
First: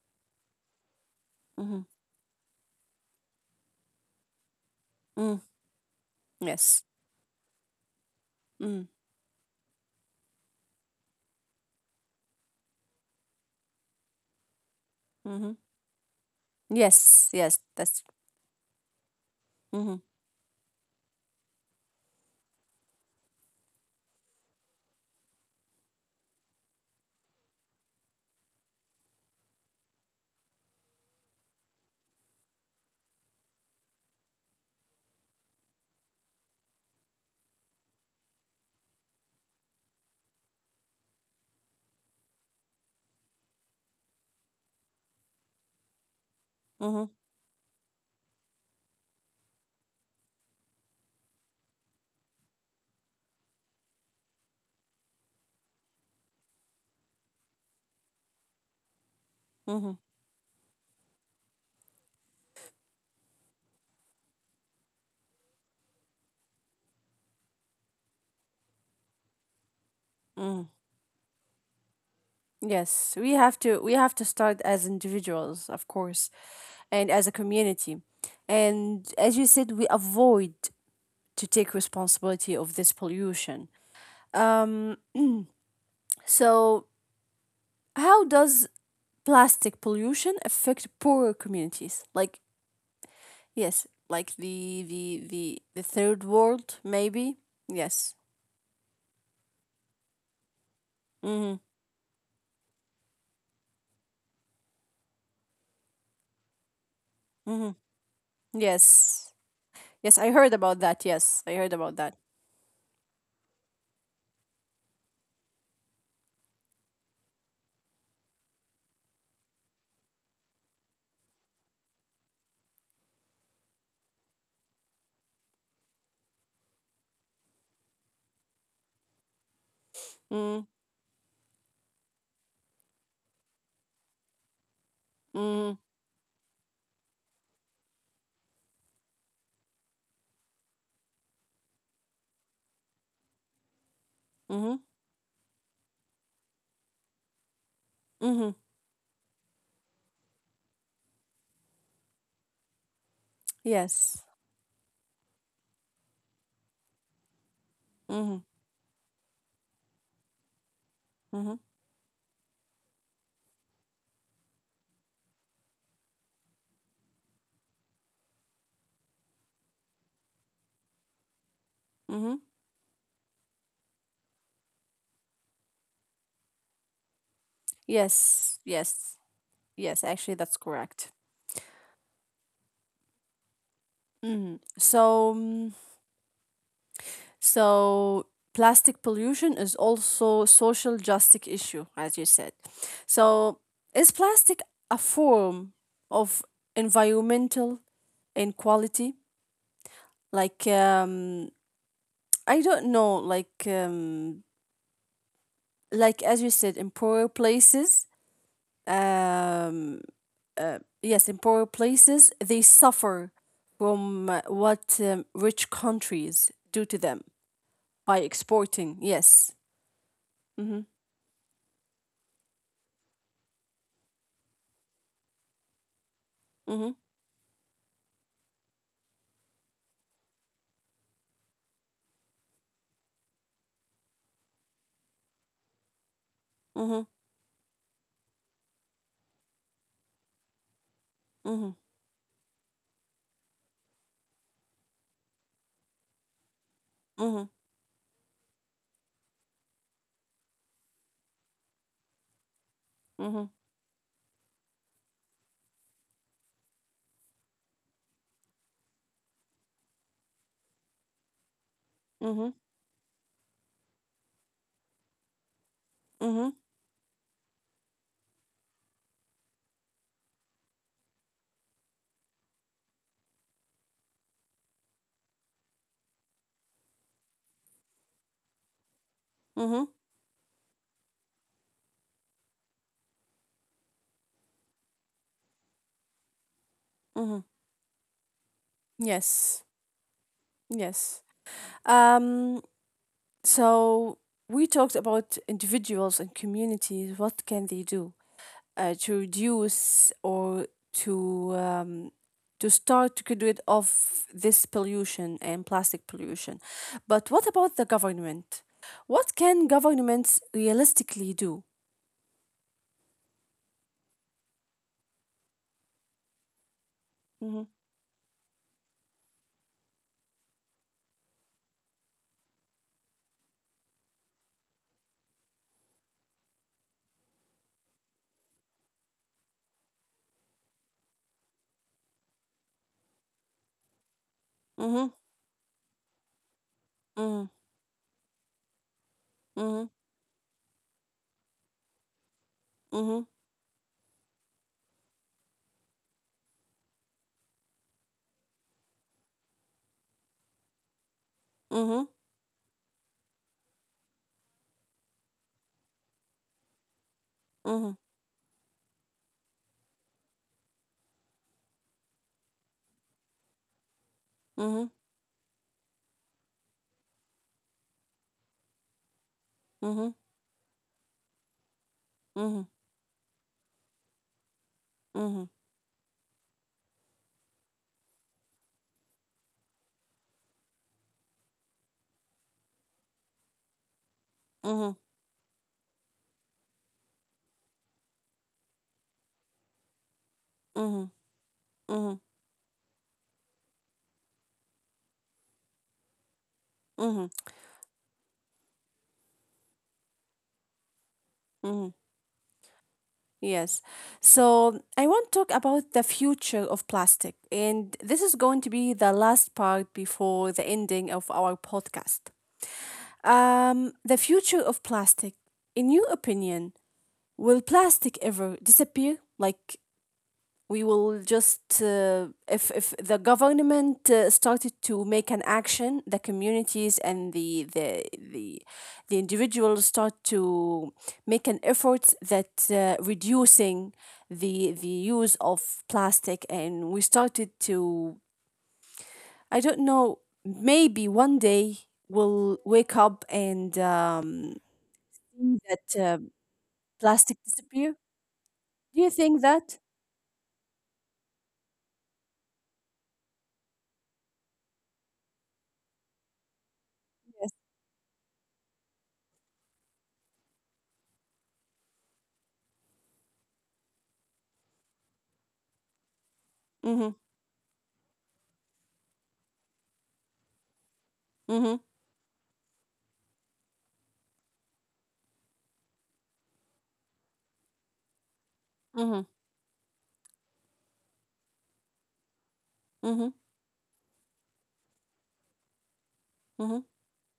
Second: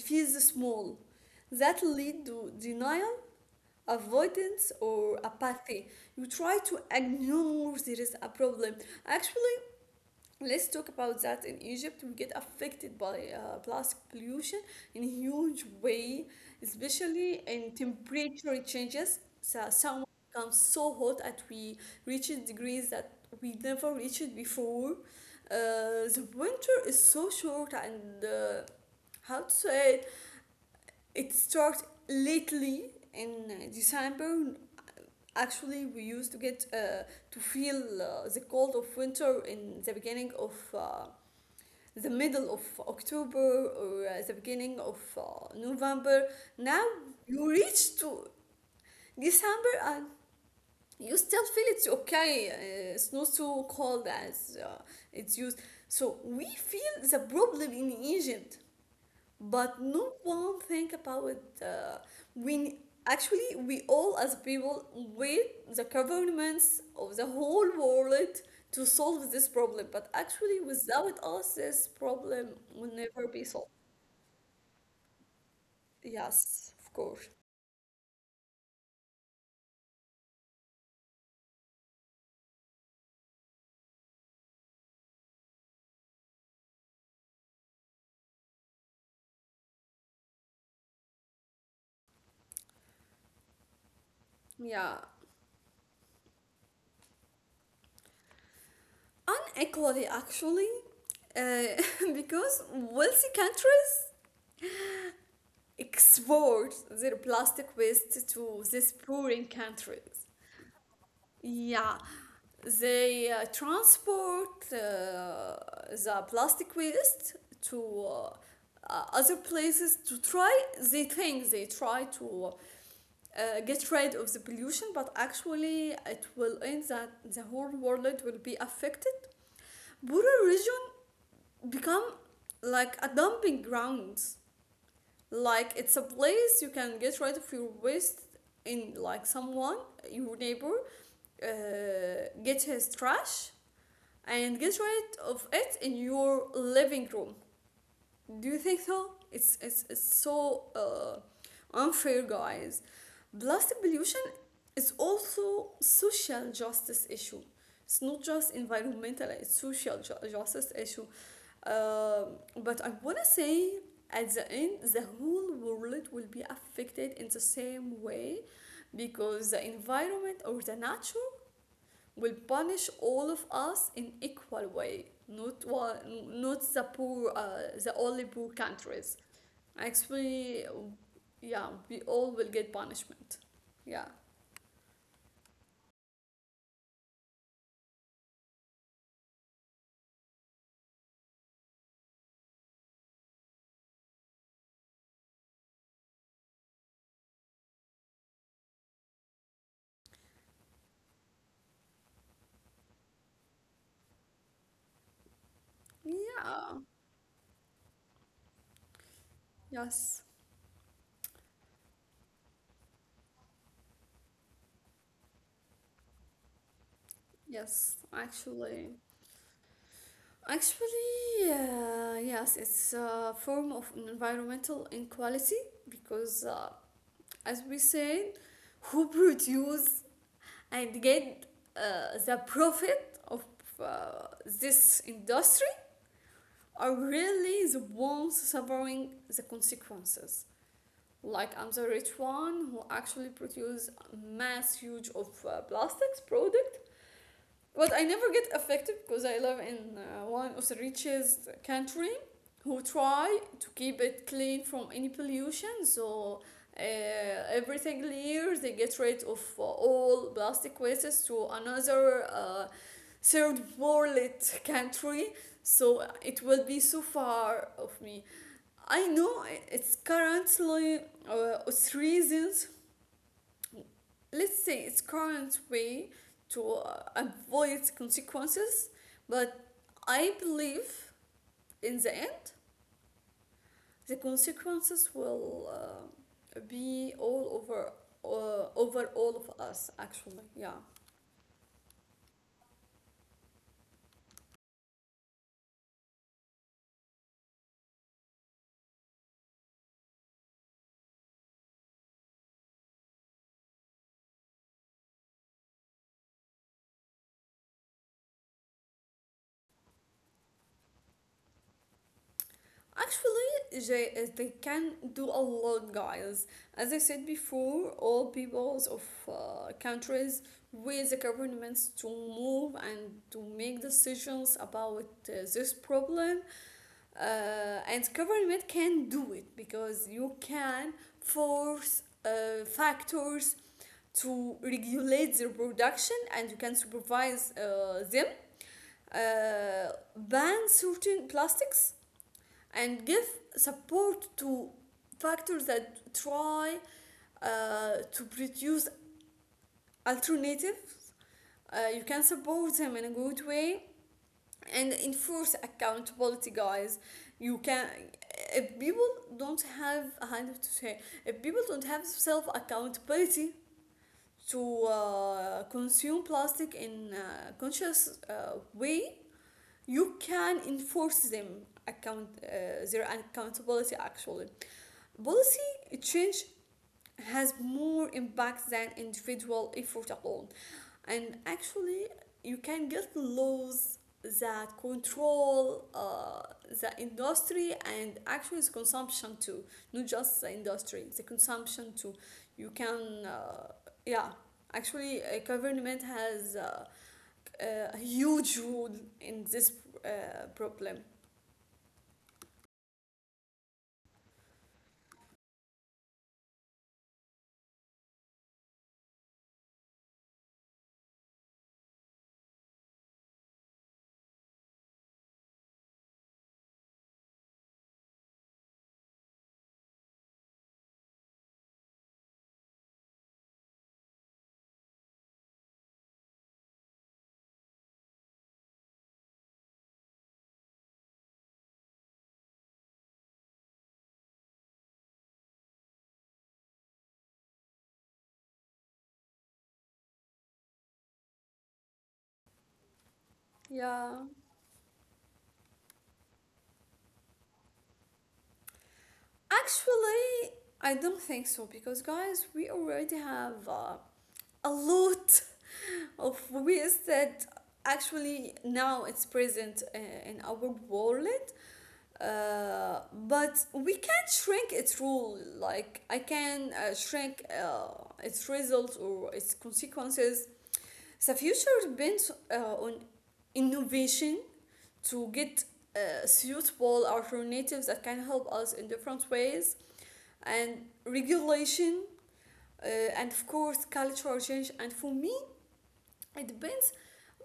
feels small, that Mm-hmm. lead to denial, avoidance or Mm. apathy. You try to Yes. ignore there is a problem. Mm-hmm. Actually, let's talk about that. In Egypt, we get affected by plastic pollution in a Mm-hmm. huge way, Yes. especially Yes. in That's. temperature changes. So Mm-hmm. summer becomes so hot that we reach degrees that we never reached before. The winter is so short, and how to say it, it starts lately in December, actually we used to get, to feel the cold of winter in the beginning of the middle of October, or the beginning of November. Now Mm-hmm. you reach to December and you still feel it's okay. It's not so cold as it's used. So we feel the problem in Egypt, but Mm-hmm. no one think about it. We actually we all as people wait the governments of the whole world to solve this problem, but actually without us, this problem will Yes. never We be have solved. to. We have to start as individuals, of course, Yes, of and course. as a community. And as you said, we avoid to take responsibility of this pollution. Um, so, how does plastic pollution affect poorer communities? Like, yes, like the Yeah, the the the third world, maybe. Yes. unequally actually, Mm-hmm. uh, because wealthy countries export their plastic Mm-hmm. waste to these Yes. pouring Yes, countries. I heard about that. Yes, I heard Yeah, about that. they transport the plastic waste to, other places to try. They think they try to get rid of the pollution, but actually it will end that the whole world will be affected. Border Mm, region become like a dumping ground. Like mm, it's a place you can get rid of your waste in, like someone, your neighbor, get his trash and get mm-hmm, rid of it in your living room. Do you mm-hmm. think so? It's, it's so unfair, guys. Plastic pollution Yes. is also social justice issue. It's not Mm-hmm, just environmental; it's social justice issue. mm-hmm, Um but I wanna say, at the end, the whole world will be affected in the same way, because the environment or the nature will mm-hmm. punish all of us in equal way, not, not the poor, the only poor Yes, countries. yes, yes. Actually, Actually, that's correct. yeah, we all will get punishment. Yeah, Mm-hmm. So, so plastic pollution is also social justice issue, as you said. So is plastic a form of environmental inequality? Like I don't know, like as you yeah, said, in poorer places, um, yes, yes, in poorer places they suffer from what rich countries do to them yes. by Actually, exporting. Yes. Mm-hmm. actually, yes, it's a form of environmental inequality, because, Mm-hmm. as we said, who produce and get the profit of this industry are Mm-hmm. really the ones suffering the consequences. Like I'm the Mm-hmm. rich one who actually produce mass huge of plastics product, Mhm, but I never get affected because I live in one of the richest country, who try mhm, to keep it clean from any pollution. So every single year they get rid of all plastic wastes to another mhm, third world country. So it mhm, will be so far of me. I know it's currently, it's reasons, let's say it's current way to avoid consequences, but mhm, I believe in the end the consequences will, be mhm. all over, over all of Yes, us actually, yeah. yes. Um, so we talked about individuals and communities. What can they do to reduce or to um, to start to get rid of this pollution and plastic pollution? But what about the government? What can governments realistically do? Actually they can do a lot, guys. As I said before, Mhm, all peoples of countries with the governments to move and to make decisions about this problem. And government can do it, because you can force factors to mhm, regulate their production, and you can supervise mhm, them, mhm, ban certain plastics and give mhm, support to factors that try uh, to produce alternatives. You mhm, can support them in a good way, and enforce accountability, guys. You can, mhm, if people don't have, how to say, if people don't have self accountability to mhm, consume plastic in a conscious way, you mhm, can enforce them, account mhm. their accountability actually. Mm-hmm. Policy change has more impact than individual effort alone. And actually, you can get laws that Mm-hmm. control the industry, and actually the consumption too, not just the industry, the Mm-hmm. consumption too. Mm-hmm. You can, yeah, actually, a government has Mm-hmm. a huge role in this problem. Mm-hmm. Yes. So I want to talk about the future of plastic. And this is going to be the last part before the ending of our podcast. The future of plastic. In your opinion, will plastic ever disappear? Like we will just if the government started to make an action, the communities and the individuals start to make an effort that reducing the use of plastic, and we started to, I don't know, maybe one day we'll wake up and Yeah. See that plastic disappear, do you think that? Actually, I don't think so because, guys, we already have a lot of ways that Yes. actually now it's present in our wallet. Uh, but we can shrink its rule. Like, I can Mm-hmm. shrink its results or its consequences. The future Mm-hmm. depends on innovation to get suitable alternatives that can help us in Mm-hmm. different ways, and regulation, uh, Mm-hmm. and of course cultural change. And for me, it Mm-hmm. depends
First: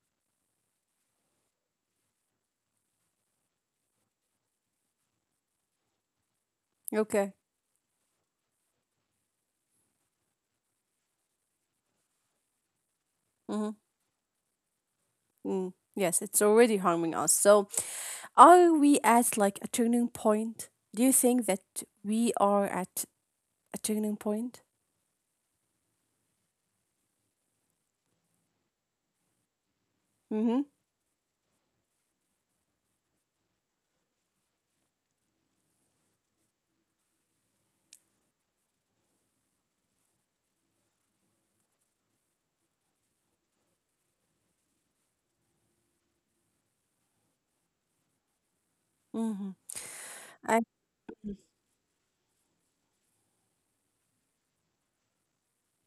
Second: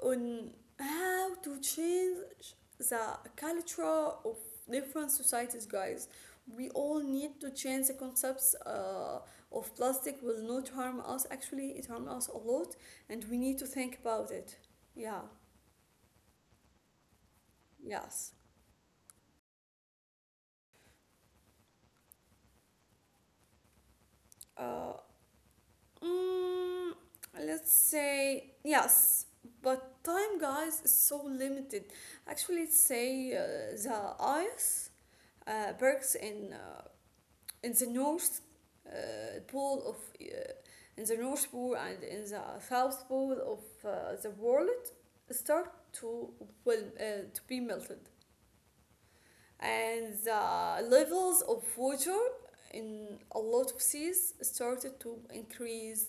on how to change the culture of different societies, guys. We all Okay. need to change the concepts of plastic will not harm us. Actually it harms us a lot, and we need to Mm-hmm. think about it, yeah. Mm. Yes, it's already harming us. So, Yes. are we at, like, a turning point? Do you think that we are at a turning point? uh, Mm, let's say yes, but time, guys, Mm-hmm. is so limited. Actually, let's say the ice breaks in, in the north, pole of in the north pole, and in the south pole of the world start to, well uh, to be melted, Mm-hmm. and I. the levels of water in a lot of seas started to increase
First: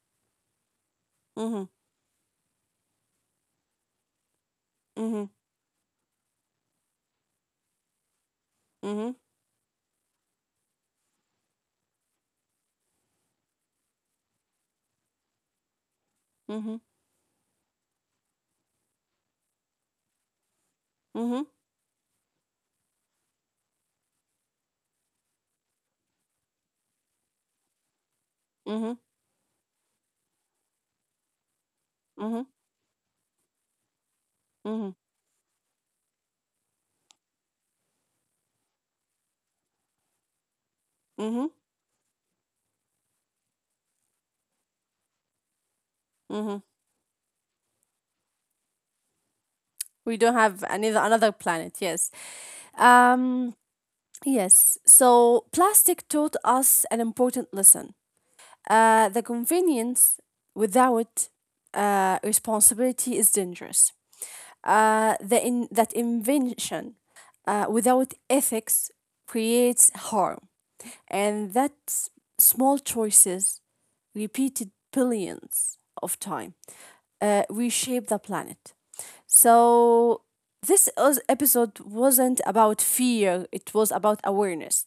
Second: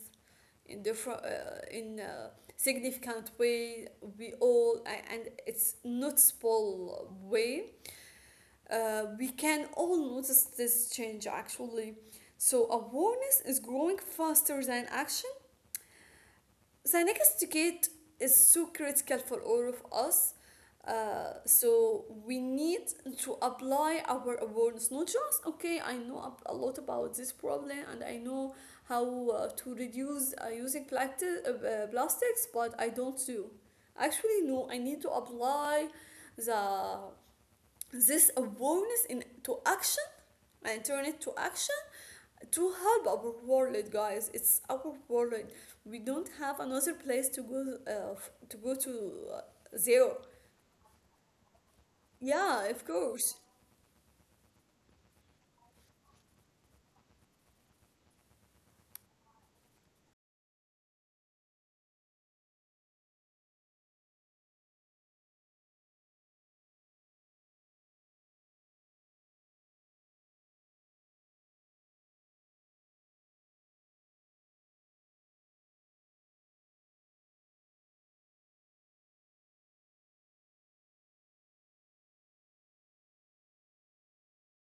in, different Mm-hmm. in a significant way we all, and Mm-hmm. it's noticeable way, Mm-hmm. we can all notice this change actually. So awareness is growing faster than action. Mm-hmm. Cynicisticate is so critical for all of us. Mm-hmm. So we need to apply our awareness, not just okay. I know a lot about this problem, and I know Mm-hmm. how to reduce using plastic, Mm-hmm. plastics, but I don't do. Actually, no. I Mm-hmm. need to apply the this awareness into action, and turn it to Mm-hmm. action to help our world, guys. It's our world, we don't Mm-hmm. have another place to go, to go to zero, We don't have another planet. Yes. yeah, of course. Um. Yes. So, plastic taught us an important lesson. The convenience without responsibility is dangerous. That invention without ethics creates harm. And small choices, repeated billions of time, reshape the planet. So this episode wasn't about fear, it was about awareness,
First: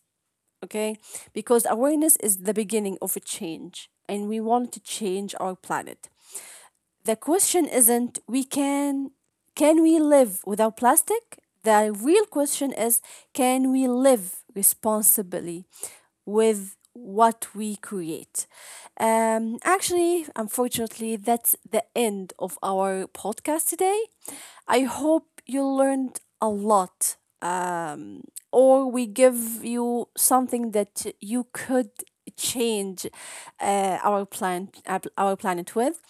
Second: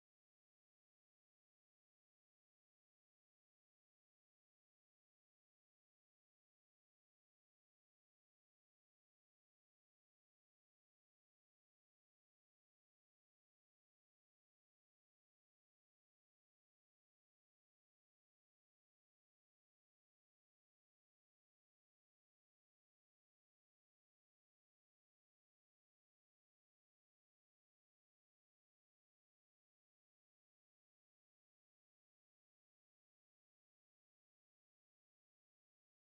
okay? Because awareness is the beginning of a change, and we want to change our planet. The question isn't we can we live without plastic? The real question is, can we live responsibly with what we create? Actually, unfortunately, that's the end of our podcast today. I hope you learned a lot, or we give you something that you could change uh, our planet our planet with.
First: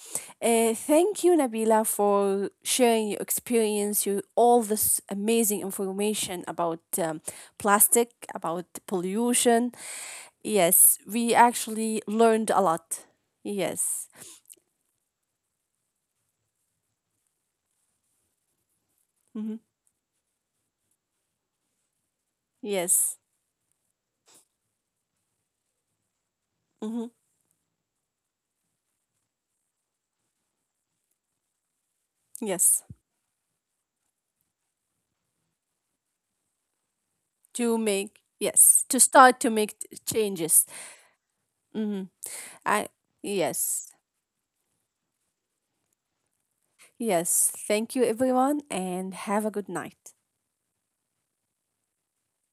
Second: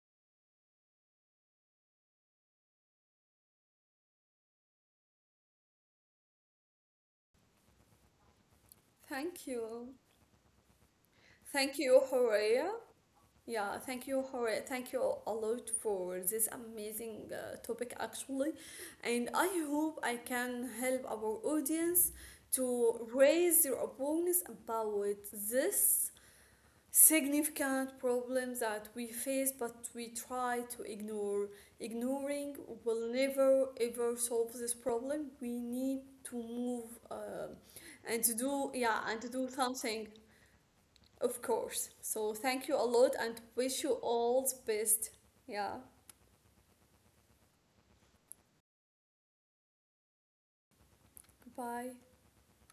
Thank you, Nabila, for sharing your experience, your all this amazing information about plastic, about Thank pollution. you. Yes, we Thank actually you, learned a Horea. lot. Yeah, thank Yes. you, Horea, thank you a lot for this amazing topic actually, and I Mm-hmm. hope I can help our audience to Yes. raise their awareness about this Mm-hmm. significant problems that we face but we try to ignore. Ignoring Yes, will never ever solve this problem. We need to move, to and to make, do, yeah, yes, to and to do start to make something, changes. of course. Mm-hmm. So thank you a I. lot and wish you Yes. all the best. Yeah. Yes. Thank you, everyone, and have a good night. Goodbye.